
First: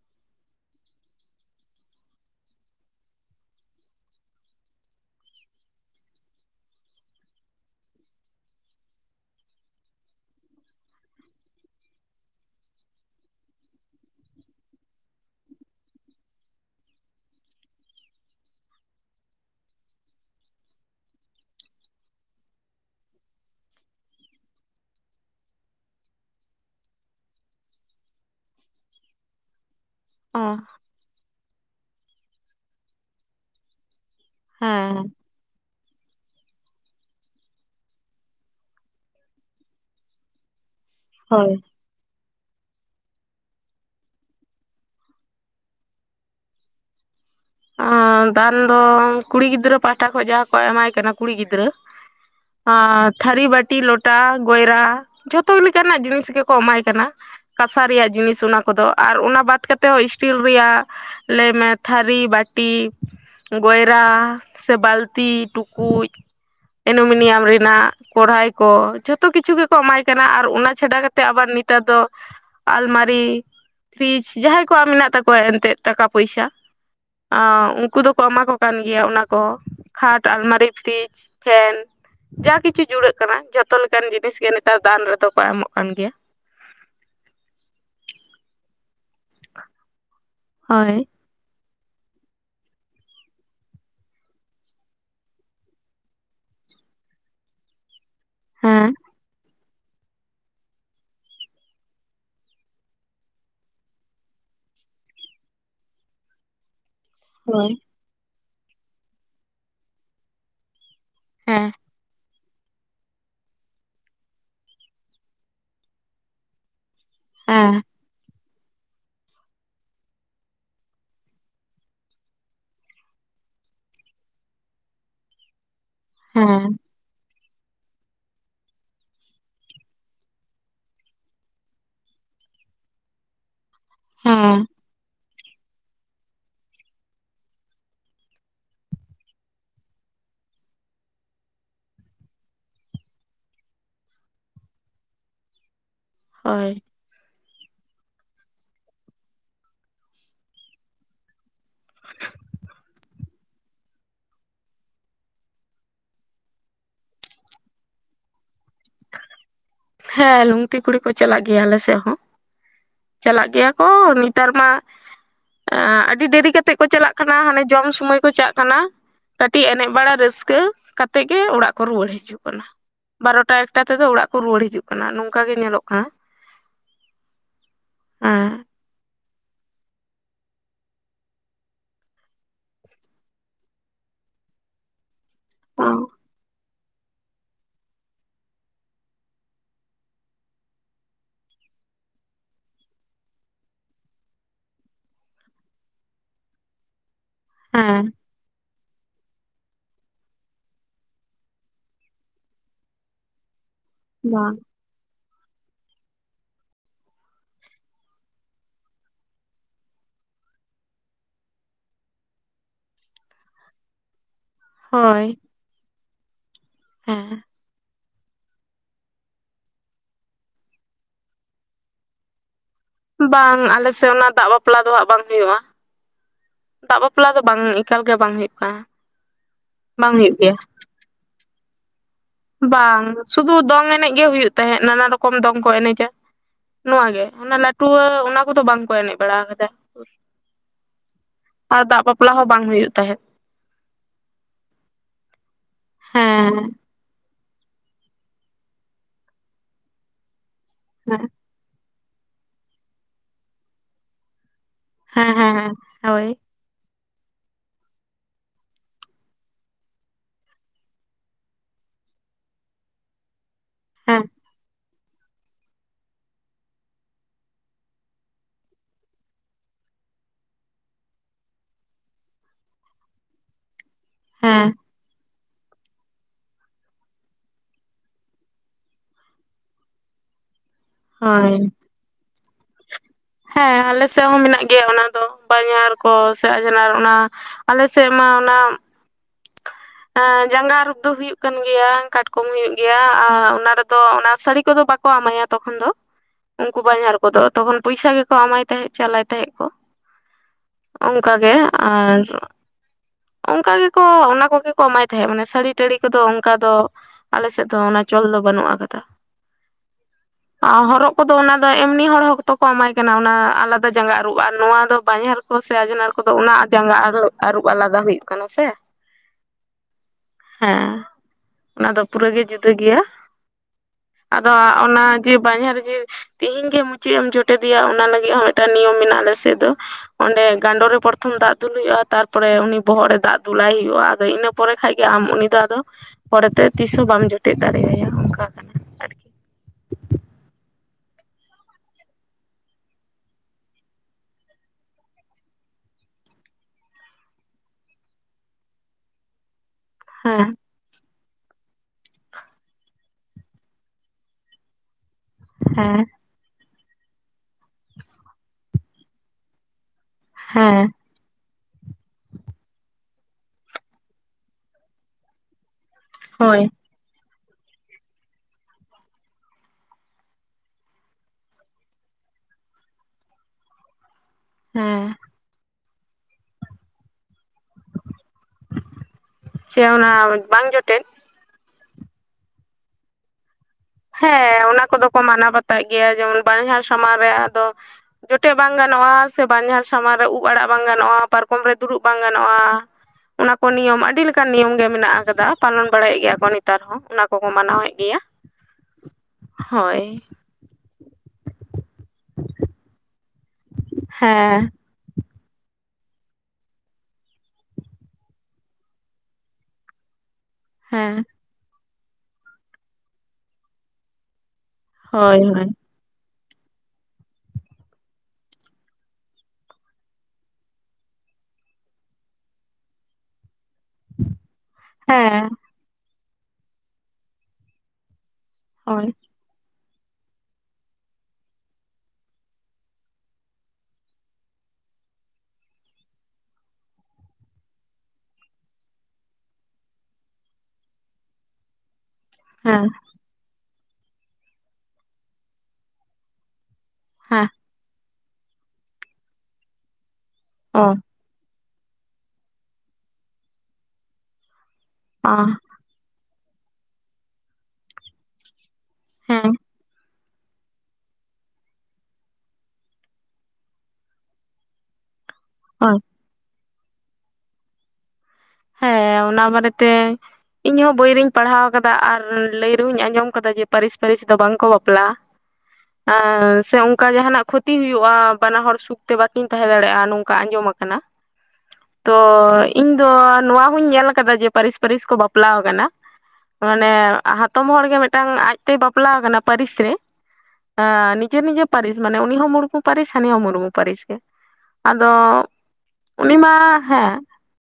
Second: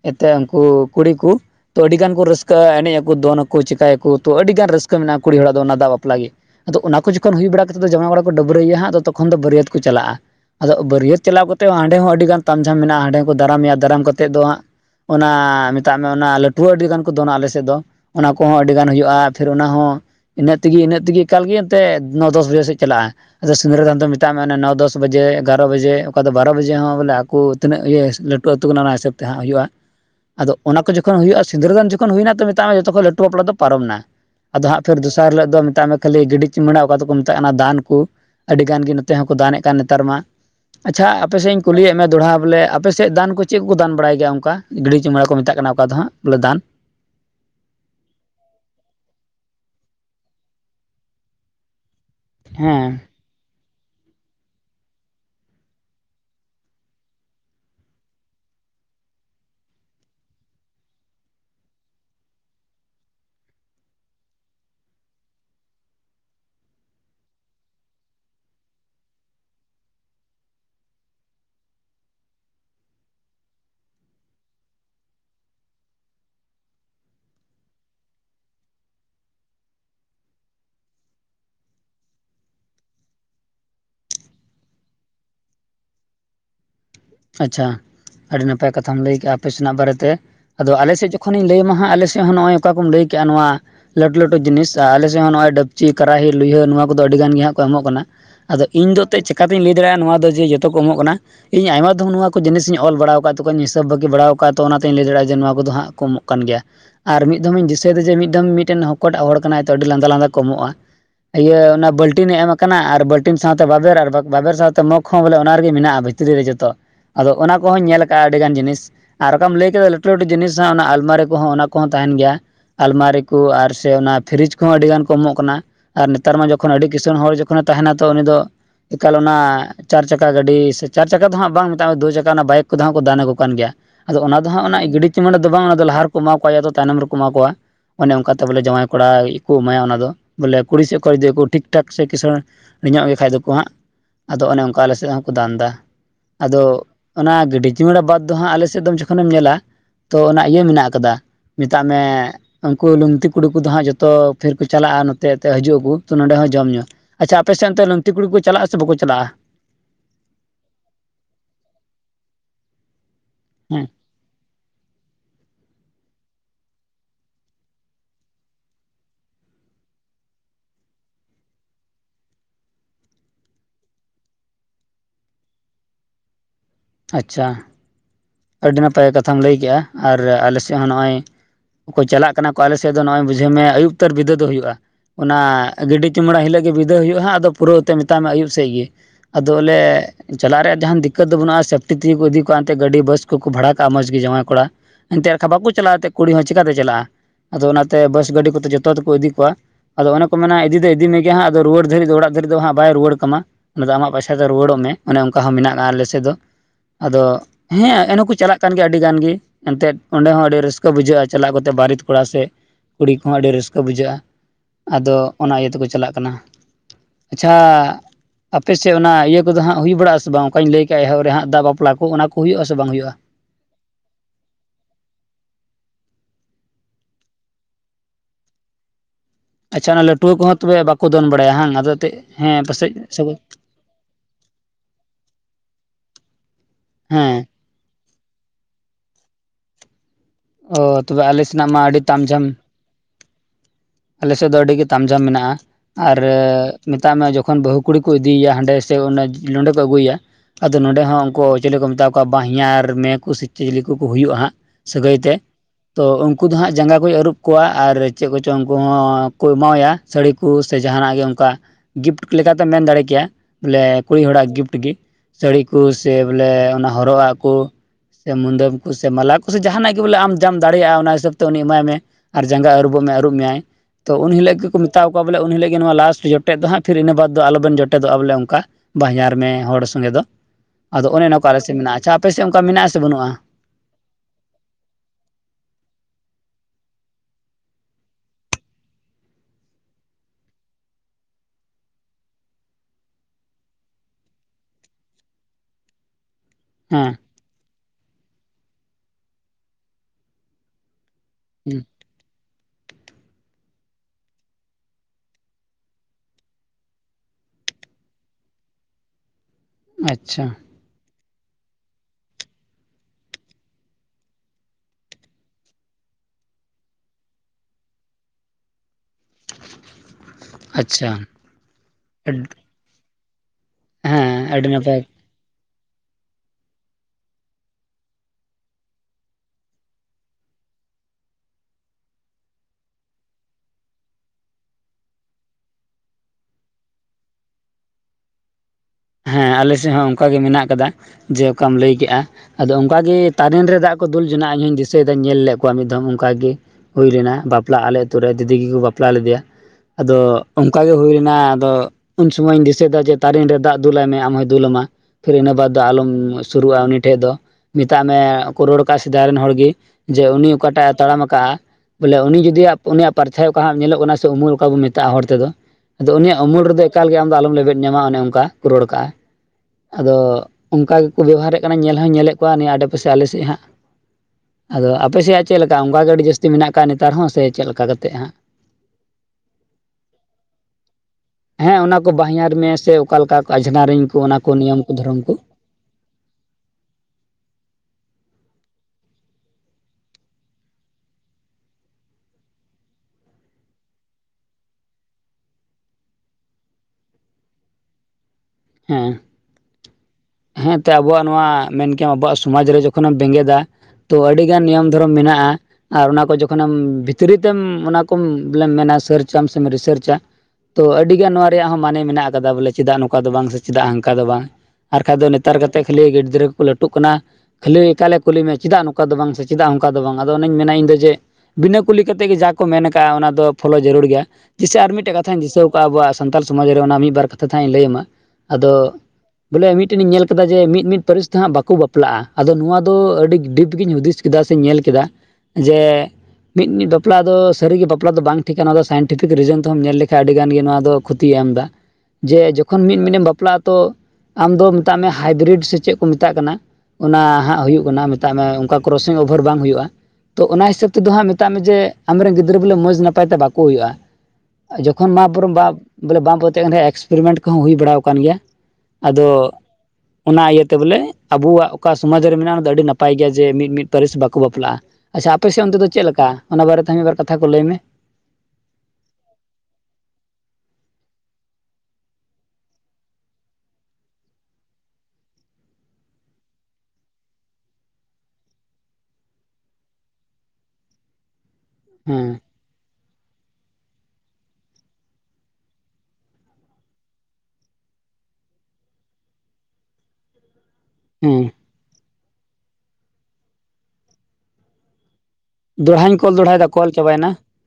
ᱮᱛᱮ ᱩᱱᱠᱩ ᱠᱩᱲᱤ ᱠᱚ ᱛᱚ ᱟᱹᱰᱤᱜᱟᱱ ᱠᱚ ᱨᱟᱹᱥᱠᱟᱹᱜᱼᱟ ᱮᱱᱮᱡ ᱟᱠᱚ ᱫᱚᱱ ᱟᱠᱚ ᱪᱮᱤᱠᱟᱹᱭ ᱟᱠᱚ ᱛᱚ ᱟᱹᱰᱤᱜᱟᱱ ᱨᱟᱹᱥᱠᱟᱹ ᱢᱮᱱᱟᱜᱼᱟ ᱠᱩᱲᱤ ᱦᱚᱲᱟᱜ ᱫᱚ ᱚᱱᱟ ᱫᱟᱜ ᱵᱟᱯᱞᱟ ᱜᱮ ᱟᱫᱚ ᱚᱱᱟ ᱠᱚ ᱡᱚᱠᱷᱚᱱ ᱦᱩᱭ ᱵᱟᱲᱟ ᱠᱟᱛᱮ ᱡᱟᱶᱟ ᱠᱚᱲᱟ ᱠᱚ ᱰᱟᱹᱵᱽᱨᱟᱹᱭᱟ ᱟᱫᱚ ᱛᱚᱠᱷᱚᱱ ᱫᱚ ᱵᱟᱹᱨᱭᱟᱹᱛ ᱠᱚ ᱪᱟᱞᱟᱜᱼᱟ ᱟᱫᱚ ᱵᱟᱹᱨᱭᱟᱹᱛ ᱪᱟᱞᱟᱣ ᱠᱟᱛᱮ ᱦᱟᱸᱰᱮ ᱦᱚᱸ ᱟᱹᱰᱤ ᱜᱟᱱ ᱛᱟᱢᱡᱷᱟᱢ ᱢᱮᱱᱟᱜᱼᱟ ᱦᱟᱸᱰᱮ ᱠᱚ ᱫᱟᱨᱟᱢᱮᱭᱟ ᱫᱟᱨᱟᱢ ᱠᱟ ᱠᱟᱛᱮᱫ ᱫᱚ ᱦᱟᱸᱜ ᱚᱱᱟ ᱢᱮᱛᱟᱜ ᱢᱮ ᱚᱱᱟ ᱞᱟᱹᱴᱩ ᱯᱩᱨᱟᱹ ᱟᱹᱰᱤᱜᱟᱱ ᱠᱚ ᱫᱚᱱᱟ ᱟᱞᱮ ᱥᱮᱫ ᱫᱚ ᱚᱱᱟ ᱠᱚᱦᱚᱸ ᱟᱹᱰᱤᱜᱟᱱ ᱦᱩᱭᱩᱜᱼᱟ ᱯᱷᱤᱨ ᱚᱱᱟ ᱦᱚᱸ ᱤᱱᱟᱹ ᱛᱮᱜᱮ ᱤᱱᱟᱹ ᱛᱮᱜᱮ ᱮᱠᱟᱞ ᱜᱮ ᱮᱱᱛᱮ ᱱᱚ ᱫᱚᱥ ᱵᱟᱡᱮ ᱥᱮᱫ ᱪᱟᱞᱟᱜᱼᱟ ᱟᱫᱚ ᱥᱤᱸᱨᱟᱹ ᱫᱟᱱ ᱫᱚ ᱢᱮᱛᱟᱜ ᱢᱮ ᱱᱚ ᱫᱚᱥ ᱵᱟᱡᱮ ᱮᱜᱟᱨᱚ ᱵᱟᱡᱮ ᱚᱠᱟ ᱫᱚ ᱵᱟᱨᱚ ᱵᱟᱡᱮ ᱦᱚᱸ ᱵᱚᱞᱮ ᱟᱠᱚ ᱛᱤᱱᱟᱹᱜ ᱤᱭᱟᱹ ᱞᱟᱹᱴᱩ ᱟᱹᱛᱩ ᱠᱟᱱᱟ ᱚᱱᱟ ᱦᱤᱥᱟᱹᱵ ᱛᱮ ᱦᱟᱸᱟᱜ ᱦᱩᱭᱩᱜᱼᱟ [inaudible] ᱟᱫᱚ ᱚᱱᱟ ᱠᱚ ᱡᱚᱠᱷᱚᱱ ᱦᱩᱭᱩᱜᱼᱟ ᱥᱤᱸᱫᱨᱟᱹ ᱫᱟᱱ ᱡᱚᱠᱷᱚᱱ ᱦᱩᱭᱱᱟ ᱛᱚ ᱢᱮᱛᱟᱜ ᱢᱮ ᱡᱚᱛᱚ ᱠᱷᱚᱱ ᱞᱟᱹᱴᱩ ᱵᱟᱯᱞᱟ ᱫᱚ ᱯᱟᱨᱚᱢᱱᱟ ᱟᱫᱚ ᱦᱟᱸᱜ ᱯᱷᱮᱨ ᱦᱮᱸ ᱫᱚᱥᱟᱨ ᱦᱤᱞᱳᱜ ᱫᱚ ᱢᱮᱛ ᱢᱮ ᱠᱷᱟᱹᱞᱤ ᱜᱟᱹᱰᱤ ᱪᱩᱢᱟᱹᱲᱟ ᱚᱠᱟ ᱫᱚ ᱠᱚ ᱢᱮᱛᱟᱜ ᱠᱟᱱᱟ ᱫᱟᱱ ᱠᱚ ᱟᱹᱰᱤᱜᱟᱱ ᱜᱮ ᱱᱚᱛᱮ ᱦᱚᱸᱠᱚ ᱫᱟᱱᱮᱫ ᱠᱟᱱ ᱱᱮᱛᱟᱨ ᱢᱟ ᱟᱪᱪᱷᱟ ᱟᱯᱮ ᱥᱮᱫ ᱦᱳᱭ ᱤᱧ ᱠᱩᱞᱤᱭᱮᱫ ᱢᱮ ᱫᱚᱲᱦᱟ ᱵᱚᱞᱮ ᱟᱯᱮ ᱪᱮᱫ ᱫᱟᱱ ᱠᱚ ᱪᱮᱫ ᱠᱚ ᱫᱟᱱ ᱵᱟᱲᱟᱭ ᱜᱮᱭᱟ ᱚᱱᱠᱟ ᱜᱤ ᱪᱩᱢᱟᱹᱲᱟ ᱠᱚ ᱢᱮᱛᱟᱜ ᱠᱟᱱᱟ ᱚᱠᱟ ᱫᱚ ᱦᱟᱸᱜ ᱵᱚᱞᱮ ᱫᱟᱱ ᱫᱟᱱ ᱫᱚ ᱠᱩᱲᱤ ᱜᱤᱫᱽᱨᱟᱹ ᱯᱟᱦᱴᱟ ᱠᱷᱚᱱ ᱡᱟᱦᱟᱸ ᱠᱚ ᱮᱢᱟᱭ ᱠᱟᱱᱟ ᱠᱩᱲᱤ ᱜᱤᱫᱽᱨᱟᱹ ᱦᱮᱸ ᱟᱨ ᱛᱷᱟᱹᱨᱤ ᱵᱟᱹᱴᱤ ᱞᱚᱴᱟ ᱜᱚᱭᱨᱟ ᱡᱷᱚᱛᱚ ᱞᱮᱠᱟᱱᱟᱜ ᱡᱤᱱᱤᱥ ᱜᱮ ᱠᱚ ᱮᱢᱟᱭ ᱠᱟᱱᱟ ᱠᱟᱥᱟ ᱨᱮᱭᱟᱜ ᱡᱤᱱᱤᱥ ᱚᱱᱟ ᱠᱚ ᱫᱚ ᱟᱨ ᱚᱱᱟ ᱵᱟᱫ ᱠᱟᱛᱮᱫ ᱦᱚᱸ ᱤᱥᱴᱤᱞ ᱨᱮᱭᱟᱜ ᱞᱮ ᱢᱮ ᱛᱷᱟᱨᱤ ᱵᱟᱴᱤ ᱴᱤ ᱜᱚᱭᱨᱟ ᱥᱮ ᱵᱟᱹᱞᱛᱤ ᱴᱩᱠᱩᱡ ᱮᱞᱩᱢᱤᱱᱤᱭᱟᱢ ᱨᱮᱱᱟᱜ ᱠᱚᱲᱦᱟᱭ ᱠᱚ ᱡᱷᱚᱛᱚ ᱠᱤᱪᱷᱩ ᱜᱮ ᱠᱚ ᱮᱢᱟᱭ ᱠᱟᱱᱟ ᱟᱨ ᱚᱱᱟ ᱪᱷᱟᱰᱟ ᱠᱟᱛᱮᱫ ᱛᱮ ᱟᱵᱟᱨ ᱱᱮᱛᱟᱨ ᱫᱚ ᱟᱞᱢᱟᱨᱤ ᱯᱷᱨᱤᱡᱽ ᱡᱟᱦᱟᱸᱭ ᱠᱚᱣᱟᱜ ᱢᱮᱱᱟᱜ ᱛᱟᱠᱚᱣᱟ ᱮᱱᱛᱮᱫ ᱴᱟᱠᱟ ᱯᱚᱭᱥᱟ ᱩᱱᱠᱩ ᱫᱚ ᱠᱚ ᱮᱢᱟ ᱠᱚ ᱠᱟᱱ ᱜᱮᱭᱟ ᱚᱱᱟ ᱠᱚ ᱠᱷᱟᱴ ᱟᱞᱢᱟᱨᱤ ᱯᱷᱨᱤᱡᱽ ᱯᱷᱮᱱ ᱡᱟ ᱠᱤᱪᱷᱩ ᱡᱩᱲᱟᱹᱜ ᱠᱟᱱᱟ ᱡᱷᱚᱛᱚ ᱞᱮᱠᱟᱱ ᱡᱤᱱᱤᱥ ᱜᱮ ᱱᱮᱛᱟᱨ ᱫᱟᱱ ᱨᱮ ᱫᱚ ᱠᱚ ᱮᱢᱚᱜ ᱠᱟᱱ ᱜᱮᱭᱟ‌᱾ ᱟᱪᱪᱷᱟ ᱟᱹᱰᱤ ᱱᱟᱯᱟᱭ ᱠᱟᱛᱷᱟᱢ ᱞᱟᱹᱭ ᱠᱮᱫᱮᱜᱼᱟ ᱟᱯᱮ ᱥᱮᱱᱟᱜ ᱵᱟᱨᱮᱛᱮ ᱟᱫᱚ ᱦᱳᱭ ᱟᱞᱮᱥᱮᱫ ᱡᱚᱠᱷᱚᱱ ᱠᱷᱚᱱᱤᱧ ᱞᱟᱹᱭᱟᱢᱟ ᱦᱟᱸᱜ ᱟᱞᱮᱫ ᱦᱚᱸ ᱱᱚᱜᱼᱚᱭ ᱚᱠᱟ ᱠᱚᱢ ᱞᱟᱹᱭ ᱠᱮᱜᱼᱟ ᱱᱚᱣᱟ ᱞᱟᱹᱴᱩ ᱞᱟᱹᱴᱩ ᱡᱤᱱᱤᱥ ᱟᱨ ᱟᱞᱮ ᱥᱮᱫ ᱦᱚᱸ ᱱᱚᱜᱼᱚᱭ ᱰᱮᱠᱪᱤ ᱠᱟᱨᱟᱦᱤ ᱞᱩᱭᱦᱟᱹ ᱱᱚᱣᱟ ᱠᱚ ᱫᱚ ᱟᱹᱰᱤ ᱜᱟᱱ ᱜᱮ ᱦᱟᱸᱜ ᱠᱚ ᱮᱢᱚᱜ ᱠᱟᱱᱟ ᱟᱫᱚ ᱤᱧ ᱦᱮᱸ ᱫᱚ ᱮᱱᱛᱮᱫ ᱪᱮᱠᱟ ᱛᱤᱧ ᱞᱟᱹᱭ ᱫᱟᱲᱮᱭᱟᱜᱼᱟ ᱱᱚᱣᱟ ᱫᱚ ᱡᱮ ᱡᱚᱛᱚ ᱠᱚ ᱮᱢᱚᱜ ᱠᱟᱱᱟ ᱤᱧ ᱟᱭᱢᱟ ᱱᱚᱣᱟ ᱠᱚ ᱡᱤᱱᱤᱥ ᱤᱧ ᱚᱞ ᱵᱟᱲᱟ ᱟᱠᱟᱫ ᱛᱠᱚᱣᱟᱧ ᱦᱤᱥᱟᱹᱵᱽ ᱵᱷᱟᱹᱜᱤ ᱵᱟᱲᱟᱟᱣ ᱟᱠᱟᱫ ᱛᱚ ᱚᱱᱟᱛᱮᱧ ᱞᱟᱹᱭ ᱫᱟᱲᱮᱭᱟᱜᱼᱟ ᱡᱮ ᱱᱚᱣᱟ ᱠᱚ ᱫᱚ ᱦᱟᱸᱜ ᱠᱚ ᱮᱢᱚᱜ ᱠᱟᱱ ᱜᱮᱭᱟ ᱟᱨ ᱢᱤᱫ ᱫᱷᱢ ᱤᱧ ᱦᱳᱭ ᱫᱤᱥᱟᱹᱭ ᱮᱫᱟ ᱡᱮ ᱢᱤᱫ ᱫᱚᱢ ᱢᱤᱫᱴᱟᱝ ᱦᱚᱠᱚᱴᱟᱜ ᱦᱚᱲ ᱠᱟᱱᱟᱭ ᱛᱚ ᱟᱹᱰᱤ ᱞᱟᱸᱫᱟ ᱞᱟᱸᱫᱟ ᱠᱚ ᱮᱢᱚᱜᱼᱟ ᱦᱮᱸ ᱤᱭᱟᱹ ᱚᱱᱟ ᱵᱟᱹᱞᱴᱤᱱ ᱮ ᱮᱢᱟ ᱠᱟᱱᱟ ᱟᱨ ᱵᱟᱟᱹᱴᱤᱢ ᱥᱟᱶᱛᱮ ᱵᱟᱵᱮᱨ ᱟᱨ ᱵᱟᱵᱮᱨ ᱥᱟᱶᱛᱮ ᱢᱚᱜᱽ ᱦᱚᱸ ᱵᱚᱞᱮ ᱚᱱᱟ ᱨᱮᱜᱮ ᱢᱮᱱᱟᱜᱼᱟ ᱵᱷᱤᱛᱨᱤ ᱨᱮ ᱡᱚᱛᱚ ᱟᱫᱚ ᱚᱱᱟ ᱦᱮᱸ ᱠᱚᱦᱚᱸᱧ ᱧᱮᱞ ᱟᱠᱟᱫᱼᱟ ᱟᱹᱰᱤᱜᱟᱱ ᱡᱤᱱᱤᱥ ᱟᱨ ᱚᱠᱟᱢ ᱞᱟᱹᱭ ᱠᱮᱫᱟ ᱞᱟᱹᱴᱩ ᱞᱟᱹᱴᱩ ᱡᱤᱱᱤᱥ ᱚᱱᱟ ᱟᱞᱢᱟᱨᱤ ᱠᱚᱦᱚᱸ ᱚᱱᱟ ᱠᱚᱦᱚᱸ ᱛᱟᱦᱮᱱ ᱜᱮᱭᱟ ᱟᱞᱢᱟᱨᱤ ᱠᱚ ᱟᱨ ᱥᱮ ᱚᱱᱟ ᱯᱷᱨᱤᱡᱽ ᱠᱚᱦᱚᱸ ᱟᱹᱰᱤᱜᱟᱱ ᱠᱚ ᱮᱢᱚᱜ ᱠᱟᱱᱟ ᱟᱨ ᱱᱮᱛᱟᱨ ᱢᱟ ᱦᱮᱸ ᱡᱚᱠᱷᱚᱱ ᱟᱹᱰᱤ ᱠᱤᱥᱥᱩᱱ ᱦᱚᱲ ᱡᱚᱠᱷᱚᱱᱮ ᱛᱟᱦᱮᱱᱟ ᱛᱚ ᱩᱱᱤ ᱫᱚ ᱮᱠᱟᱞ ᱚᱱᱟ ᱪᱟᱨ ᱪᱟᱠᱟ ᱜᱟᱹᱰᱤ ᱥᱮ ᱪᱟᱨ ᱪᱟᱠᱟ ᱫᱚᱦᱟᱸᱜ ᱵᱟᱝ ᱫᱩ ᱪᱟᱠᱟ ᱚᱱᱟ ᱵᱟᱭᱤᱠ ᱠᱚᱫᱚ ᱠᱚ ᱫᱟᱱ ᱟᱠᱚ ᱠᱟᱱ ᱜᱮᱭᱟ ᱟᱫᱚ ᱚᱱᱟ ᱫᱚ ᱦᱮᱸ ᱦᱟᱸᱜ ᱚᱱᱟ ᱜᱤᱰᱤ ᱱᱚᱸᱰᱮ ᱫᱚ ᱵᱟᱝ ᱚᱱᱟ ᱫᱚ ᱞᱟᱦᱟ ᱨᱮᱠᱚ ᱮᱢᱟ ᱠᱚᱣᱟ ᱡᱭᱟᱚ ᱛᱟᱭᱱᱚᱢ ᱨᱮᱠᱚ ᱮᱢᱟ ᱠᱚᱣᱟ ᱚᱱᱮ ᱚᱱᱠᱟᱛᱮ ᱵᱚᱞᱮ ᱡᱟᱶᱟᱭ ᱠᱚᱲᱟ ᱜᱮ ᱠᱚ ᱮᱢᱟᱭᱟ ᱚᱱᱟ ᱫᱚ ᱵᱚᱞᱮ ᱠᱩᱲᱤ ᱥᱮᱮᱫ ᱠᱷᱚᱱ ᱡᱩᱫᱤ ᱴᱷᱤᱠ ᱴᱷᱟᱠ ᱥᱮ ᱠᱸᱟᱹᱬ ᱦᱤᱲᱧ ᱧᱚᱜ ᱜᱮ ᱠᱷᱟᱱᱡ ᱫᱚᱠᱚ ᱦᱟᱸᱜ ᱟᱫᱚ ᱚᱱᱮ ᱚᱱᱠᱟ ᱟᱞᱮ ᱥᱮᱫ ᱦᱚᱸᱠᱚ ᱫᱟᱱ ᱮᱫᱟ ᱟᱫᱚ ᱦᱳᱭ ᱚᱱᱟ ᱜᱟᱹᱰᱤ ᱪᱩᱢᱟᱹᱲᱟ ᱵᱟᱫᱽ ᱫᱚ ᱦᱟᱸᱜ ᱟᱞᱮ ᱥᱮᱫ ᱫᱚ ᱡᱚᱠᱷᱚᱱᱮᱢ ᱧᱮᱞᱟ ᱛᱚ ᱚᱱᱟ ᱤᱭᱟᱹ ᱢᱮᱱᱟᱜ ᱠᱟᱫᱟ ᱢᱮᱛᱟᱜ ᱢᱮ ᱩᱱᱠᱩ ᱞᱩᱝᱛᱤ ᱠᱩᱲᱤ ᱠᱚᱫᱚ ᱦᱟᱸᱜ ᱡᱚᱛᱚ ᱯᱷᱤᱨ ᱠᱚ ᱪᱟᱞᱟᱜᱼᱟ ᱱᱚᱛᱮᱛᱮ ᱦᱤᱡᱩᱜᱼᱟᱚ ᱛᱚ ᱱᱚᱸᱰᱮ ᱦᱚᱸ ᱡᱚᱢ ᱧᱩ ᱟᱪᱪᱷᱟ ᱟᱯᱮᱥᱮᱫ ᱚᱱᱛᱮ ᱞᱠᱛᱤ ᱠᱩᱲᱤ ᱠᱚ ᱪᱟᱞᱟᱜ ᱥᱮ ᱵᱟᱠᱚ ᱪᱟᱞᱟᱜᱼᱟ ᱦᱮᱸ ᱞᱩᱝᱛᱤ ᱠᱩᱲᱤ ᱠᱚ ᱪᱟᱞᱟᱜ ᱜᱮᱭᱟ ᱟᱞᱮ ᱥᱮᱫ ᱦᱚᱸ ᱪᱟᱞᱟᱜ ᱜᱮᱭᱟ ᱦᱮᱸ ᱠᱚ ᱱᱮᱛᱟᱨ ᱢᱟ ᱮ ᱟᱹᱰᱤ ᱫᱮᱨᱤ ᱠᱟ ᱠᱟᱛᱮᱜ ᱠᱚ ᱪᱟᱞᱟᱜ ᱠᱟᱱᱟ ᱦᱟᱱᱮ ᱡᱚᱢ ᱥᱩᱢᱚᱭ ᱠᱚ ᱪᱟᱞᱟᱜ ᱠᱟᱱᱟ ᱠᱟᱹᱴᱤᱡ ᱮᱱᱮᱡ ᱵᱟᱲᱟ ᱨᱟᱹᱥᱠᱟᱹ ᱠᱟᱛᱮᱮᱫ ᱜᱮ ᱚᱲᱟᱜ ᱠᱚ ᱨᱩᱣᱟᱹᱲ ᱦᱤᱡᱩᱜ ᱠᱟᱱᱟ ᱵᱟᱨᱚᱴᱟ ᱮᱠᱴᱟ ᱛᱮᱫᱚ ᱚᱲᱟᱜ ᱠᱚ ᱨᱩᱣᱟᱹᱲ ᱦᱤᱡᱩᱜ ᱠᱟᱱᱟ ᱱᱚᱝᱠᱟ ᱜᱮ ᱧᱮᱞᱚᱜ ᱠᱟᱱᱟ ᱟᱪᱪᱷᱟ ᱟᱸ ᱟᱹᱰᱤ ᱱᱟᱯᱟᱭ ᱠᱟᱛᱷᱟᱢ ᱞᱟᱹᱭ ᱠᱮᱫᱼᱟ ᱟᱨ ᱟᱞᱮᱮᱥᱮᱫ ᱦᱚᱸ ᱱᱚᱜᱼᱚᱭ ᱪᱟᱞᱟᱜ ᱠᱟᱱᱟ ᱠᱚ ᱟᱞᱮ ᱥᱮᱫ ᱫᱚ ᱱᱚᱜᱼᱚᱭ ᱵᱩᱡᱷᱟᱹᱣ ᱢᱮ ᱟᱹᱭᱩᱵᱛᱟᱹᱨ ᱵᱤᱫᱟᱹ ᱫᱚ ᱦᱩᱭᱩᱜᱼᱟ ᱚᱱᱟ ᱜᱤᱰᱤ ᱪᱩᱢᱲᱟ ᱦᱤᱞᱳᱜ ᱜᱮ ᱵᱤᱫᱟᱹᱭ ᱦᱩᱭᱩᱜᱼᱟ ᱦᱜ ᱟᱫᱚ ᱯᱩᱨᱟᱹᱣ ᱛᱮ ᱢᱮᱛᱟᱢ ᱢᱮ ᱟᱹᱭᱩᱵ ᱥᱮᱫ ᱜᱮ ᱟᱫᱚ ᱵᱚᱞᱮ ᱪᱟᱞᱟᱜ ᱨᱮᱭᱟᱜ ᱡᱟᱦ ᱫᱤᱠᱠᱚᱛ ᱫᱚ ᱵᱟᱹᱱᱩᱜᱼᱟ ᱥᱮᱯᱴᱤ ᱛᱮᱜᱮ ᱠᱚ ᱤᱫᱤ ᱠᱚᱣᱟᱼᱟ ᱮᱛᱮ ᱜᱟᱹᱰᱤ ᱵᱟᱥ ᱠᱚ ᱵᱷᱟᱲᱟ ᱠᱟᱜᱼᱟ ᱢᱚᱸᱡᱽ ᱜᱮ ᱡᱟᱶᱟᱭ ᱠᱚᱲᱟ ᱮᱱᱛᱮ ᱟᱨᱠᱟᱱᱡ ᱵᱟᱠᱚ ᱪᱟᱞᱟᱜ ᱮᱱᱛᱮ ᱠᱩᱲᱤ ᱦᱚᱸ ᱪᱤᱠᱟᱛᱮ ᱪᱟᱞᱟᱜᱼᱟ ᱟᱫᱚ ᱦᱮᱸ ᱚᱱᱟᱛᱮ ᱵᱟᱥ ᱜᱟᱹᱰᱤ ᱠᱚᱛᱮ ᱡᱚᱛᱚ ᱛᱮᱠᱚ ᱤᱫᱤ ᱠᱚᱣᱟ ᱟᱫᱚ ᱮ ᱠᱚ ᱢᱮᱱᱟ ᱤᱫᱤ ᱫᱚ ᱤᱫᱤ ᱢᱮᱮᱜ ᱦᱟᱸᱜ ᱟᱫᱚ ᱨᱩᱣᱟᱹᱲ ᱫᱷᱟᱹᱨᱤᱡ ᱫᱚᱲᱟᱜ ᱫᱷᱤᱡ ᱫᱚ ᱦᱟᱸᱜ ᱵᱟᱭᱩᱩᱭᱣᱟᱹᱲ ᱠᱟᱢᱟ ᱚᱱᱟ ᱫᱚ ᱟᱢᱟᱜ ᱯᱚᱭᱥᱟ ᱛᱮ ᱵᱟᱝ ᱨᱩᱩᱭᱟᱹᱲᱚᱜ ᱢᱮ ᱚᱱᱮ ᱚᱱᱠᱟ ᱦᱚᱸ ᱢᱮᱱᱟᱜᱼᱟ ᱟᱞᱮᱥᱮᱫ ᱫᱚ ᱟᱫᱚ ᱦᱮᱸ ᱪᱟᱞᱟᱜ ᱠᱟᱱ ᱜᱮᱭᱟ ᱟᱹᱰᱤ ᱜᱟᱱ ᱜᱮ ᱮᱛᱮᱫ ᱚᱸᱰᱮ ᱦᱚᱸ ᱟᱹᱰᱤ ᱨᱟᱹᱥᱠᱟᱹ ᱵᱩᱡᱷᱟᱹᱜᱼᱟ ᱪᱟᱞᱟᱣ ᱠᱟᱛᱮ ᱵᱟᱨᱮᱛ ᱠᱚᱲᱟ ᱥᱮ ᱠᱩᱲᱤ ᱠᱚᱦᱚᱸ ᱟᱹᱰᱤ ᱨᱟᱹᱥᱠᱟᱹ ᱵᱩᱡᱷᱟᱹᱜᱼᱟ ᱟᱫᱚ ᱦᱳᱭ ᱚᱱᱟ ᱤᱭᱟᱹ ᱛᱮᱠᱚ ᱪᱟᱞᱟᱜ ᱠᱟᱱᱟ ᱦᱮᱸ ᱟᱪᱪᱷᱟ ᱟᱯᱮᱥᱮᱫ ᱚᱱᱟ ᱤᱭᱟᱹ ᱠᱚᱫᱚ ᱦᱟᱸᱜ ᱦᱩᱭ ᱵᱟᱲᱟᱜᱼᱟᱥᱮ ᱵᱟᱝ ᱚᱱᱠᱟᱧ ᱞᱟᱹᱭ ᱠᱟᱜᱼᱟ ᱮᱦᱚᱵ ᱨᱮ ᱦᱟᱸ ᱫᱟᱜ ᱵᱟᱯᱞᱟ ᱠᱚ ᱚᱱᱟ ᱠᱚ ᱦᱩᱭᱩᱜᱼᱟᱥ ᱥᱮ ᱵᱟᱝ ᱦᱩᱭᱩᱜᱼᱟ ᱵᱟᱝ ᱟᱞᱮᱥᱮᱫ ᱚᱱᱟ ᱫᱟᱜ ᱵᱟᱯᱞᱟ ᱫᱚ ᱦᱟᱜ ᱵᱟᱝ ᱦᱩᱭᱩᱜᱼᱟ ᱫᱟᱜ ᱵᱟᱯᱞᱟ ᱫᱚ ᱵᱟᱝ ᱮᱠᱟᱞ ᱜᱮ ᱵᱟᱝ ᱦᱩᱭᱩᱜᱼᱟ ᱟᱪᱪᱷᱟ ᱚᱱᱟ ᱞᱟᱹᱴᱩᱭᱟᱹ ᱠᱚᱦᱚᱸ ᱛᱚᱵᱮ ᱵᱟᱠᱚ ᱫᱚᱱ ᱵᱟᱲᱟᱭᱟ ᱵᱟᱝ ᱟᱫᱚ ᱮᱱᱮᱫ ᱵᱟᱝ ᱥᱩᱫᱷᱩ ᱫᱚᱝ ᱮᱱᱮᱡ ᱜᱮ ᱦᱩᱭᱩᱜ ᱛᱟᱦᱮᱸᱜ ᱱᱟᱱᱟ ᱨᱚᱠᱚᱢ ᱫᱚᱝ ᱠᱚ ᱮᱱᱮᱡᱟ ᱱᱚᱣᱟ ᱜᱮ ᱦᱮᱸ ᱞᱟᱹᱴᱩᱣᱟᱹ ᱟᱱᱠᱩ ᱫᱚ ᱵᱟᱝ ᱠᱚ ᱮᱱᱮᱡ ᱵᱟᱲᱟ ᱟᱠᱟᱫᱟ ᱚ ᱛᱚᱵᱮ ᱟᱞᱮ ᱥᱮᱱᱟᱜ ᱢᱟ ᱟᱨ ᱟᱹᱰᱤ ᱫᱟᱜ ᱵᱟᱯᱞᱟ ᱦᱚᱸ ᱵᱟᱝ ᱦᱩᱭᱩᱜ ᱛᱟᱦᱮᱸᱫ ᱟᱞᱮᱥᱮᱫ ᱫᱚ ᱟᱹᱰᱤᱜᱮ ᱛᱟᱢᱡᱟᱢ ᱢᱮᱱᱟᱜᱼᱟ ᱟᱨ ᱦᱮᱸ ᱢᱮᱛᱟᱜ ᱢᱮ ᱡᱚᱠᱷᱚᱱ ᱵᱟᱹᱦᱩ ᱠᱩᱲᱤ ᱠᱚ ᱤᱫᱤᱭᱮᱭᱟ ᱦᱟᱸᱰᱮ ᱥᱮ ᱚᱱᱟ ᱞᱸᱰᱮ ᱠᱚ ᱟᱹᱜᱩᱭᱮᱭᱟ ᱟᱫᱚ ᱱᱚᱸᱰᱮ ᱦᱚᱸ ᱦᱮᱸ ᱩᱱᱠᱩ ᱪᱤᱞᱤ ᱠᱚ ᱢᱮᱛᱟ ᱠᱚᱣᱟ ᱵᱟᱦᱚᱧᱟᱨ ᱢᱮ ᱠᱚ ᱪᱤᱞᱞᱤ ᱠᱚᱠᱚ ᱦᱩᱭᱩᱜᱼᱟ ᱦᱟᱸᱜ ᱥᱟᱹᱜᱟᱹᱭ ᱦᱮᱸ ᱛᱮ ᱦᱮᱸ ᱦᱮᱸ ᱛᱚ ᱦᱳᱭ ᱩᱱᱠᱩ ᱫᱚ ᱦᱟᱸᱜ ᱡᱟᱸᱜᱟ ᱠᱚ ᱟᱹᱨᱩᱵ ᱠᱚᱣᱟ ᱟᱨ ᱪᱮᱫ ᱠᱚ ᱡᱮ ᱩᱝᱠᱩ ᱦᱚᱸᱠᱚ ᱮᱢᱟᱣᱟᱭᱟ ᱥᱟᱹᱲᱤ ᱠᱚ ᱥᱮ ᱡᱟᱦᱟᱱᱟᱜ ᱜᱮ ᱚᱝᱠᱟ ᱜᱤᱯᱷᱴ ᱞᱮᱠᱟᱛᱮᱢ ᱢᱮᱱ ᱫᱟᱲᱮ ᱠᱮᱭᱟ ᱵᱚᱞᱮ ᱠᱩᱲᱤ ᱦᱮᱸ ᱦᱚᱲᱟᱜ ᱜᱤᱯᱷᱴ ᱜᱮ ᱥᱟᱹᱲᱤ ᱠᱚ ᱥᱮ ᱵᱚᱞᱮ ᱚᱱᱟ ᱦᱚᱨᱚᱜ ᱟᱜ ᱠᱚ ᱥᱮ ᱢᱩᱫᱟᱹᱢ ᱠᱚ ᱥᱮ ᱢᱟᱞᱟ ᱠᱚ ᱥᱮ ᱡᱟᱦᱟᱱᱟᱜ ᱜᱮ ᱵᱚᱞᱮ ᱟᱢ ᱡᱟᱢ ᱫᱟᱲᱮᱭᱟᱜᱼᱟ ᱚᱱᱟ ᱦᱤᱥᱟᱹᱵᱽ ᱛᱮ ᱩᱱᱤ ᱮᱢᱟᱭ ᱢᱮ ᱟᱨ ᱡᱟᱸᱜᱟ ᱟᱹᱨᱩᱵᱚᱜ ᱢᱮ ᱟᱹᱨᱩᱵ ᱢᱮᱭᱟᱭ ᱛᱚ ᱩᱱ ᱦᱤᱞᱳᱜ ᱦᱮᱸ ᱜᱮᱠᱚ ᱢᱮᱛᱟᱟᱣᱟ ᱠᱚᱣᱟ ᱵᱚᱞᱮ ᱩᱱ ᱦᱤᱞᱳᱜ ᱜᱮ ᱱᱚᱣᱟ ᱞᱟᱥᱴ ᱡᱚᱴᱮᱫ ᱦᱟᱸᱜ ᱯᱷᱤᱨ ᱤᱱᱟᱹ ᱵᱟᱫᱽ ᱫᱚ ᱟᱞᱚᱵᱮᱱ ᱡᱚᱴᱮᱫᱚᱜᱼᱟ ᱵᱚᱞᱮ ᱚᱝᱠᱟ ᱵᱟᱦᱚᱴᱧᱟᱨ ᱢᱮ ᱦᱚᱲ ᱥᱚᱸᱜᱮ ᱫᱚ, ᱟᱫᱚ ᱚᱱᱮ ᱚᱱᱟ ᱠᱚ ᱦᱳᱭ ᱟᱞᱮ ᱥᱮᱫ ᱢᱮᱱᱟᱜᱼᱟ, ᱟᱪᱪᱷᱟ ᱟᱯᱮ ᱥᱮᱫ ᱚᱝᱠᱟ ᱢᱮᱱᱟᱜᱼᱟ ᱥᱮ ᱵᱟᱹᱱᱩᱜᱼᱟ ᱦᱮᱸ ᱟᱞᱮ ᱥᱮᱫ ᱦᱚᱸ ᱢᱮᱱᱟᱜ ᱜᱮᱭᱟ ᱚᱱᱟ ᱫᱚ ᱵᱟᱦᱧᱟᱨ ᱠᱚ ᱥᱮ ᱟᱡᱱᱟᱨ ᱚᱱᱟ ᱟᱞᱮ ᱥᱮᱫ ᱢᱟ ᱚᱱᱟ ᱮᱸᱻ ᱡᱟᱸᱜᱟ ᱟᱹᱨᱩᱯ ᱫᱚ ᱦᱩᱭᱩᱜ ᱠᱟᱱ ᱜᱮᱭᱟ, ᱠᱟᱴᱠᱚᱢ ᱦᱩᱭᱩᱜ ᱜᱮᱭᱟ ᱟᱨ ᱚᱱᱟ ᱨᱮᱫᱚ ᱚᱱᱟ ᱥᱟᱹᱲᱤ ᱠᱚᱫᱚ ᱵᱟ ᱠᱚ ᱮᱢᱟᱭᱟ ᱛᱚᱠᱷᱚᱱ ᱫᱚ ᱩᱜᱠᱩ ᱦᱮᱸ ᱵᱟᱦᱧᱟᱨ ᱠᱚᱫᱚ ᱛᱚᱠᱷᱚᱱ ᱯᱚᱭᱥᱟ ᱜᱮᱠᱚ ᱮᱢᱟᱭ ᱛᱟᱦᱮᱸᱫ ᱪᱟᱞᱟᱭ ᱛᱟᱦᱮᱸᱜ ᱠᱚ᱾ ᱚᱱᱠᱟ ᱜᱮ ᱦᱮᱸ ᱟᱨ ᱚᱱᱠᱟ ᱜᱮᱠᱚ ᱚᱱᱟ ᱠᱚᱜᱮ ᱠᱚ ᱮᱢᱟᱭ ᱛᱟᱦᱮᱸᱫ ᱢᱟᱱᱮ ᱥᱟᱹᱲᱤᱻᱴᱟᱹᱲᱤ ᱠᱚᱫᱚ ᱚᱝᱠᱟ ᱫᱚ ᱟᱞᱮᱥᱮᱫ ᱫᱚ ᱚᱱᱟ ᱪᱚᱞ ᱫᱚ ᱵᱟᱹᱱᱩᱜ ᱟᱠᱟᱫᱟ᱾ ᱟᱪᱪᱷᱟ ᱟᱻ ᱦᱚᱨᱚᱜ ᱠᱚᱫᱚ ᱚᱱᱟ ᱫᱚ ᱮᱢᱱᱤ ᱦᱚᱲ ᱦᱚᱠᱛᱚ ᱠᱚ ᱮᱢᱟᱭ ᱠᱟᱱᱟ ᱚᱱᱟ ᱟᱞᱟᱫᱟ ᱡᱟᱸᱜᱟ ᱟᱹᱨᱩ ᱟᱨ ᱱᱚᱣᱟ ᱫᱚ ᱵᱟᱦᱧᱟᱨ ᱠᱚ ᱥᱮ ᱟᱡᱷᱱᱟᱨ ᱠᱚᱫᱚ ᱚᱱᱟ ᱡᱟᱸᱜᱟ ᱟᱹᱨᱩᱵ ᱟᱹᱨᱩᱵ ᱟᱞᱟ ᱫᱟ ᱦᱩᱭᱩᱜ ᱠᱟᱱᱟ ᱥᱮ, ᱦᱮᱸ ᱟᱪᱪᱷᱟ ᱚᱱᱟ ᱫᱚ ᱦᱮᱸ ᱯᱩᱨᱟᱹᱜᱮ ᱡᱩᱫ ᱡᱩᱫᱟᱹ ᱜᱮᱭᱟ ᱟᱫᱚ ᱟᱹᱰᱤ ᱱᱟᱯᱟᱭ ᱚᱱᱟ ᱡᱮ ᱵᱟᱦᱧᱟᱨ ᱨᱮ ᱡᱮ ᱛᱤᱦᱤᱧ ᱜᱮ ᱢᱩᱪᱟᱹᱫ ᱮᱢ ᱡᱚᱴᱮᱫᱮᱭᱟ ᱚᱱᱟ ᱞᱟᱹᱜᱤᱫ ᱦᱚᱸ ᱢᱤᱫᱴᱟᱱ ᱱᱤᱭᱚᱢ ᱢᱮᱱᱟᱜ-ᱟ ᱟᱞᱮ ᱥᱮᱫ ᱫᱚ ᱚᱸᱰᱮ ᱜᱟᱸᱰᱚ ᱨᱮ ᱯᱨᱚᱨᱚᱛᱷᱚᱢ ᱫᱟᱜ ᱫᱩᱞ ᱦᱩᱭᱩᱜᱼᱟ ᱛᱟᱨᱯᱚᱨᱮ ᱩᱱᱤ᱾ ᱵᱚᱦᱚᱜ ᱨᱮ ᱫᱟᱜ ᱫᱩᱞᱟᱭ ᱦᱩᱭᱩᱜᱼᱟ ᱟᱫᱚ ᱤᱱᱟᱹ ᱯᱚᱨᱮ ᱠᱷᱟᱡ ᱜᱮ ᱟᱢ ᱩᱱᱤ ᱫᱚ ᱟᱫᱚ ᱯᱚᱨᱮᱛᱮ ᱛᱤᱥ ᱦᱚᱸ ᱵᱟᱢ ᱡᱚᱴᱮᱫ ᱫᱟᱲᱮᱣᱟᱭᱟ ᱚᱝᱠᱟ ᱠᱟᱱᱟ ᱟᱨᱠᱤ ᱦᱮᱸ ᱟᱞᱮ ᱥᱮᱫ ᱦᱚᱸ ᱚᱝᱠᱟ ᱜᱮ ᱢᱮᱱᱟᱜ ᱟᱠᱟᱫᱟ ᱡᱮ ᱚᱠᱟᱢ ᱞᱟᱹᱭ ᱠᱮᱜᱼᱟ᱾ ᱟᱫᱚ ᱚᱝᱠᱟᱜᱮ ᱛᱟᱨᱮᱱ ᱨᱮ ᱫᱟᱜ ᱠᱚ ᱫᱩᱞ ᱡᱚᱱᱟᱜ-ᱟ ᱤᱧᱤᱧ ᱫᱤᱥᱟᱹᱭᱮᱫᱟ ᱧᱮᱞ ᱞᱮᱫ ᱠᱚᱣᱟ ᱢᱤᱫ ᱫᱷᱚᱢ ᱚᱝᱠᱟᱜ ᱜᱮ᱾ ᱦᱩᱭ ᱞᱮᱱᱟ ᱵᱟᱯᱞᱟ ᱟᱞᱮ ᱟᱛᱩᱨ ᱨᱮ ᱫᱤᱫᱤ ᱜᱮᱠᱚ ᱵᱟᱯᱞᱟ ᱞᱮᱫᱮᱭᱟ᱾ ᱟᱫᱚ ᱦᱮᱸ ᱚᱝᱠᱟ ᱜᱮ ᱦᱩᱭ ᱞᱮᱱᱟ ᱟᱫᱚ ᱩᱱ ᱥᱚᱢᱚᱭ ᱤᱧ ᱫᱤᱥᱟᱹᱭᱮᱫᱟ ᱡᱮ ᱛᱟᱨᱮᱱ ᱨᱮ ᱫᱟᱜ ᱫᱩᱞᱟᱭ ᱢᱮ ᱟᱢ ᱦᱚᱸᱭ ᱫᱩᱞ ᱟᱢᱟ ᱯᱷᱤᱨ ᱤᱱᱟᱹ ᱵᱟᱫᱽ ᱫᱚ ᱦᱮᱸ ᱟᱞᱚᱢ ᱥᱩᱨᱩᱜᱼᱟ ᱩᱱᱤ ᱴᱷᱮᱡ ᱫᱚ᱾ ᱢᱮᱛᱟᱜ ᱢᱮ ᱟᱠᱚ ᱨᱚᱲ ᱠᱫᱼᱟ ᱥᱮᱫᱟᱭ ᱨᱮᱱ ᱦᱚᱲᱜᱮ ᱡᱮ ᱩᱱᱤ ᱦᱮᱸ ᱚᱠᱟᱴᱟᱜᱼᱮ ᱛᱟᱲᱟᱢ ᱟᱠᱟᱜᱼᱟ᱾ ᱵᱚᱞᱮ ᱩᱱᱤ ᱡᱩᱫᱤᱭ ᱩᱱᱤᱭᱟᱜ ᱯᱟᱨᱪᱷᱟ ᱚᱠᱟ ᱧᱮᱞᱚᱜ ᱠᱟᱱᱟ ᱥᱮ ᱩᱢᱩᱞ ᱚᱠᱟ ᱵᱚᱱ ᱢᱮᱛᱟᱜᱼᱟ ᱦᱚ᱾ᱲ ᱛᱮᱫᱚ ᱟᱫᱚ ᱩᱱᱤᱭᱟᱜ ᱦᱳᱭ ᱩᱢᱩᱞ ᱨᱮᱫᱚ ᱮᱠᱟᱞ ᱜᱮ ᱟᱢ ᱫᱚ ᱟᱞᱚᱢ ᱞᱮᱵᱮᱫ ᱧᱟᱢᱟ ᱚᱱᱮ ᱚᱝᱠᱟ ᱠᱚ ᱨᱚᱲ ᱠᱟᱜᱼᱟ᱾ ᱟᱫᱚ ᱚᱱᱠᱟ ᱜᱮᱠᱚ ᱵᱮᱵᱚᱦᱟᱨᱮᱫ ᱠᱟᱱᱟ ᱧᱮᱞ ᱦᱚᱧ ᱧᱮᱞᱮᱫ ᱠᱚᱣᱟ ᱱᱤᱭᱟᱹ ᱟᱰᱮᱯᱟᱥᱮ ᱟᱞᱮ ᱥᱮᱡ ᱦᱟᱸᱜ᱾ ᱟᱫᱚ ᱦᱮᱸ ᱟᱯᱮᱥᱮᱭᱟᱜ ᱪᱮᱫ ᱞᱮᱠᱟ ᱚᱝᱠᱟ ᱜᱮ ᱟᱹᱰᱤ ᱡᱟᱹᱥᱛᱤ ᱢᱮᱱᱟᱜ ᱟᱠᱟᱜ ᱱᱮᱛᱟᱨ ᱦᱚᱸ ᱥᱮ ᱪᱮᱫ ᱞᱮᱠᱟ ᱠᱟᱛᱮᱜ ᱦᱟᱸᱜ ᱪᱮ ᱚᱱᱟ ᱵᱟᱝ ᱡᱚᱴᱮᱫ ᱦᱮᱸ ᱚᱱᱟ ᱠᱚ ᱵᱟᱦᱧᱟᱨ ᱢᱮ ᱥᱮ ᱚᱠᱟᱮᱠᱟ ᱟᱡᱽᱷᱱᱟᱨᱤᱧ ᱠᱚ ᱚᱱᱟ ᱠᱚ ᱱᱤᱭᱚᱢ ᱠᱚ ᱫᱷᱚᱨᱚᱢ ᱠᱩ ᱢᱮᱛᱟᱜ ᱜᱮᱭᱟ ᱡᱮᱢᱚᱱ ᱵᱟᱦᱧᱟᱨ ᱥᱟᱢᱟᱝ ᱨᱮ ᱟᱫᱚ ᱡᱚᱴᱮᱫ ᱵᱟᱝ ᱜᱟᱱᱚᱜᱼᱟ ᱥᱮ ᱵᱟᱦᱧᱟᱨ ᱥᱟᱢᱟᱝ ᱨᱮ ᱩᱵ ᱟᱲᱟᱜ ᱵᱟᱝ ᱜᱟᱱᱚᱜᱼᱟ, ᱥᱮ ᱯᱟᱨᱠᱚᱢ ᱨᱮ ᱫᱩᱲᱩᱵ ᱵᱟᱝ ᱜᱟᱱᱚᱜᱼᱟ ᱚᱱᱟ ᱠᱚ ᱱᱤᱭᱚᱢ ᱟᱹᱰᱤ ᱞᱮᱠᱟᱱ ᱱᱤᱭᱚᱢ ᱜᱮ ᱢᱮᱱᱟᱜ ᱟᱠᱟᱫᱟ ᱯᱟᱞᱚᱱ ᱵᱟᱲᱟᱭᱮᱷ ᱜᱮᱭᱟ ᱠᱚ ᱱᱮᱛᱟᱨ ᱦᱚᱸ ᱚᱱᱟ ᱠᱚᱠᱚ ᱢᱟᱱᱟᱣᱮᱫ ᱜᱮᱭᱟ ᱦᱮᱸ ᱦᱳᱭ ᱦᱮᱸ ᱮᱱᱛᱮ ᱟᱵᱚᱣᱟᱜ ᱱᱚᱣᱟ ᱢᱮᱱ ᱠᱮᱭᱟᱢ ᱟᱵᱚᱣᱟᱜ ᱥᱚᱢᱟᱡᱽ ᱨᱮ ᱡᱚᱠᱷᱚᱱᱮᱢ ᱵᱮᱸᱜᱮᱫᱟ ᱛᱚ ᱟᱹᱰᱤᱜᱟᱱ ᱦᱮᱸ ᱱᱤᱭᱚᱢ ᱫᱷᱚᱨᱚᱢ ᱢᱮᱱᱟᱜᱼᱟ ᱟᱨ ᱚᱱᱟ ᱠᱚ ᱡᱚᱠᱷᱚᱱᱮᱢ ᱵᱷᱤᱛᱨᱤ ᱛᱮᱢ ᱚᱱᱟ ᱠᱚᱢ ᱵᱚᱞᱮᱢ ᱢᱮᱱᱟ ᱥᱟᱹᱨᱪᱟᱢ ᱥᱮᱢ ᱨᱤᱥᱟᱹᱨᱪᱟ ᱛᱚ ᱦᱮᱸ ᱟᱹᱰᱤᱜᱟᱱ ᱱᱚᱣᱟ ᱨᱮᱭᱟᱜ ᱦᱚᱸ ᱢᱟᱱᱮ ᱢᱮᱱᱟᱜ ᱠᱟᱫᱟ ᱵᱚᱞᱮ ᱪᱮᱫᱟᱜ ᱱᱚᱝᱠᱟ ᱫᱚ ᱵᱟᱝ ᱥᱮ ᱪᱮᱫᱟᱜ ᱦᱟᱝᱠᱟ ᱫᱚ ᱵᱟᱝ ᱟᱨ ᱠᱷᱟᱡ ᱫᱚ ᱦᱳᱭ ᱱᱮᱛᱟᱨ ᱦᱳᱭ ᱠᱟᱛᱮᱫ ᱠᱷᱟᱹᱞᱤ ᱜᱤᱫᱽᱨᱟᱹ ᱠᱚᱠᱚ ᱞᱟᱹᱴᱩᱜ ᱠᱟᱱᱟ ᱠᱷᱟᱹᱞᱤ ᱮᱠᱟᱞᱮ ᱠᱩᱞᱤ ᱢᱮᱭᱟ ᱪᱮᱫᱟᱜ ᱱᱚᱝᱠᱟ ᱫᱚ ᱵᱟᱝ ᱥᱮ ᱪᱮᱫᱟᱜ ᱚᱝᱠᱟ ᱫᱚ ᱵᱟᱝ ᱟᱫᱚ ᱚᱱᱟᱧ ᱢᱮᱱᱟ ᱤᱧᱫᱚ ᱡᱮ ᱵᱤᱱᱟᱹ ᱠᱩᱞᱤ ᱠᱟᱛᱮᱫ ᱜᱮ ᱡᱟ ᱠᱚ ᱢᱮᱱ ᱟᱠᱟᱜᱼᱟ ᱚᱱᱟ ᱫᱚ ᱯᱷᱚᱞᱳ ᱡᱟᱹᱨᱩᱲ ᱜᱮᱭᱟ, ᱡᱮᱭᱥᱮ ᱟᱨ ᱢᱤᱫᱴᱮᱡ ᱠᱟᱛᱷᱟᱧ ᱦᱮᱸ ᱫᱤᱥᱟᱹᱣ ᱟᱠᱟᱜᱼᱟ ᱟᱵᱚᱣᱟᱜ ᱥᱟᱱᱛᱟᱞ ᱥᱚᱢᱟᱡᱽ ᱨᱮ ᱚᱱᱟ ᱢᱤᱫ ᱵᱟᱨ ᱠᱟᱛᱷᱟ ᱫᱚ ᱦᱟᱸᱜ ᱤᱧ ᱞᱟᱹᱭᱟᱢᱟ ᱟᱫᱚ ᱦᱳᱭ ᱵᱚᱞᱮ ᱢᱤᱫᱴᱮᱱᱤᱧ ᱧᱮᱞ ᱠᱮᱫᱟ ᱡᱮ ᱢᱤᱫ ᱯᱟᱹᱨᱤᱥ ᱫᱚ ᱦᱟᱸᱜ ᱵᱟᱠᱚ ᱵᱟᱯᱞᱟᱜᱼᱟ ᱟᱫᱚ ᱱᱚᱣᱟ ᱫᱚ ᱟᱹᱰᱤ ᱰᱤᱯᱛᱷ ᱜᱤᱧ ᱦᱩᱫᱤᱥ ᱠᱮᱫᱟ ᱥᱮᱧ ᱧᱮᱞ ᱠᱮᱫᱟ ᱡᱮᱻ ᱢᱤᱫ ᱢᱤᱫ ᱵᱟᱯᱞᱟ ᱫᱚ ᱥᱟᱹᱨᱤᱜᱮ ᱵᱟᱯᱞᱟ ᱫᱚ ᱵᱟᱝ ᱴᱷᱤᱠ ᱱᱚᱭᱟ ᱫᱚ ᱥᱟᱭᱮᱱᱴᱤᱯᱷᱤᱠ ᱨᱤᱡᱮᱱ ᱛᱮᱦᱚᱸ ᱧᱮᱞ ᱞᱮᱠᱷᱟᱡ ᱟᱹᱰᱤ ᱜᱟᱱ ᱜᱮ ᱱᱚᱣᱟ ᱫᱚ ᱠᱷᱩᱛᱤᱭ ᱮᱢ ᱮᱫᱟ ᱾ [inaudible] ᱡᱮ ᱡᱚᱠᱷᱚᱱ ᱦᱮᱸ ᱢᱤᱫ ᱢᱤᱫ ᱮᱢ ᱵᱟᱯᱞᱟᱜᱼᱟ ᱛᱚ ᱟᱢ ᱫᱚ ᱢᱮᱛᱟᱜ ᱢᱮ ᱦᱟᱭᱵᱨᱤᱰ ᱥᱮ ᱪᱮᱫ ᱠᱚ ᱢᱮᱛᱟᱜ ᱠᱟᱱᱟ? ᱚᱱᱟ ᱦᱮᱸ ᱦᱟᱸᱜ ᱦᱩᱭᱩᱜ ᱠᱟᱱᱟ ᱢᱮᱛᱟᱜ ᱢᱮ ᱚᱱᱠᱟ ᱠᱨᱚᱥᱤᱝ ᱳᱵᱷᱟᱨ ᱵᱟᱝ ᱦᱩᱭᱩᱜᱼᱟ ᱾ ᱛᱚ ᱚᱱᱟ ᱦᱤᱥᱟᱹᱵ ᱚ ᱛᱮ ᱫᱚ ᱦᱟᱸᱜ ᱢᱮᱛᱟᱜ ᱢᱮ ᱡᱮ ᱟᱢ ᱨᱮᱱ ᱜᱤᱫᱽᱨᱟᱹ ᱵᱚᱞᱮ ᱢᱚᱸᱡᱽ ᱱᱟᱯᱟᱭ ᱛᱮ ᱵᱟᱠᱚ ᱦᱩᱭᱩᱜᱼᱟ ᱾ ᱠᱷᱚᱱ ᱢᱟ [unintelligible] ᱚ ᱵᱚᱞᱮ ᱵᱟᱢ ᱯᱟᱹᱛᱭᱟᱹᱜ ᱠᱟᱱ ᱠᱷᱟᱡ ᱮᱠᱥᱯᱮᱨᱤᱢᱮᱱᱴ ᱠᱚᱦᱚᱸ ᱦᱩᱭ ᱵᱟᱲᱟ ᱟᱠᱟᱱ ᱜᱮᱭᱟ ᱾ ᱟᱫᱚᱼᱼ ᱦᱮᱸ ᱚᱱᱟ ᱤᱭᱟᱹᱛᱮ ᱵᱚᱞᱮ ᱟᱵᱚᱣᱟᱜ ᱚᱠᱟ ᱥᱚᱢᱟᱡᱽ ᱨᱮ ᱢᱮᱱᱟᱜᱼᱟ ᱚᱱᱟ ᱫᱚ ᱟᱹᱰᱤ ᱱᱟᱯᱟᱭ ᱜᱮᱭᱟ᱾ ᱡᱮ ᱢᱤᱫ ᱢᱤᱫ ᱯᱟᱹᱨᱤᱥ ᱵᱟᱠᱚ ᱵᱟᱯᱞᱟᱜᱼᱟ᱾ ᱟᱪᱪᱷᱟ ᱟᱯᱮ ᱥᱮᱫ ᱚᱱᱛᱮ ᱫᱚ ᱦᱳᱭ ᱪᱮᱫ ᱞᱮᱠᱟ ᱚᱱᱟ ᱵᱟᱨᱮᱛᱮ ᱢᱤᱫ ᱵᱟᱨ ᱠᱟᱛᱷᱟ ᱠᱚ ᱞᱟᱹᱭ ᱢᱮ ᱾ ᱦᱮᱸ ᱚᱱᱟ ᱵᱟᱨᱮ ᱛᱮ ᱼᱼ ᱤᱧ ᱦᱚᱸ ᱵᱳᱭ ᱨᱮᱤᱧ ᱯᱟᱲᱦᱟᱣ ᱟᱠᱟᱫᱟ ᱟᱨ ᱞᱟᱹᱭ ᱨᱮ ᱦᱩᱧ ᱟᱸᱡᱚᱢ ᱠᱟᱫᱟ ᱡᱮ ᱯᱟᱹᱨᱤᱥ ᱯᱟᱹᱨᱤᱥ ᱫᱚ ᱵᱟᱝ ᱠᱚ ᱵᱟᱯᱞᱟᱜᱼᱟ ᱾ [unintelligible] ᱥᱮ ᱚᱱᱠᱟ ᱡᱟᱦᱟᱱᱟᱜ ᱠᱷᱚᱛᱤ ᱦᱩᱭᱩᱜᱼᱟ ᱵᱟᱱᱟ ᱦᱚᱲ ᱥᱩᱠ ᱛᱮ ᱵᱟᱠᱤᱱ ᱛᱟᱦᱮᱸ ᱫᱟᱲᱮᱭᱟᱜᱼᱟ ᱱᱚᱝᱠᱟ ᱟᱸᱡᱚᱢᱟ ᱠᱟᱱᱟ ᱛᱚ ᱦᱮᱸ ᱤᱧ ᱫᱚ ᱱᱚᱶᱟ ᱦᱚᱸᱧ ᱧᱮᱞ ᱟᱠᱟᱫᱟ ᱡᱮ ᱯᱟᱹᱨᱤᱥ ᱯᱟᱹᱨᱤᱥ ᱠᱚ ᱵᱟᱯᱞᱟ ᱟᱠᱟᱱᱟ ᱾ ᱢᱟᱱᱮ ᱦᱟᱛᱚᱢ ᱦᱚᱲ ᱜᱮ ᱢᱤᱫᱴᱟᱝ ᱟᱡ ᱛᱮᱭ ᱵᱟᱯᱞᱟ ᱟᱠᱟᱱᱟ ᱯᱟᱹᱨᱤᱥ ᱨᱮ ᱟᱸ ᱱᱤᱡᱮ ᱦᱮᱸ ᱱᱤᱡᱮ ᱯᱟᱹᱨᱤᱥ ᱢᱟᱱᱮ ᱩᱱᱤ ᱦᱚᱸ ᱢᱩᱨᱢᱩ ᱯᱟᱹᱨᱤᱥ ᱦᱟᱹᱱᱤ ᱦᱚᱸ ᱢᱩᱨᱢᱩ ᱯᱟᱹᱨᱤᱥ ᱜᱮ ᱟᱫᱚ ᱫᱚᱲᱦᱟᱧ ᱩᱱᱤ ᱠᱚᱞ ᱢᱟ ᱫᱚᱲᱦᱟᱭᱮᱫᱟ ᱠᱚᱞ ᱦᱮᱸ ᱪᱟᱵᱟᱭᱮᱱᱟ ᱾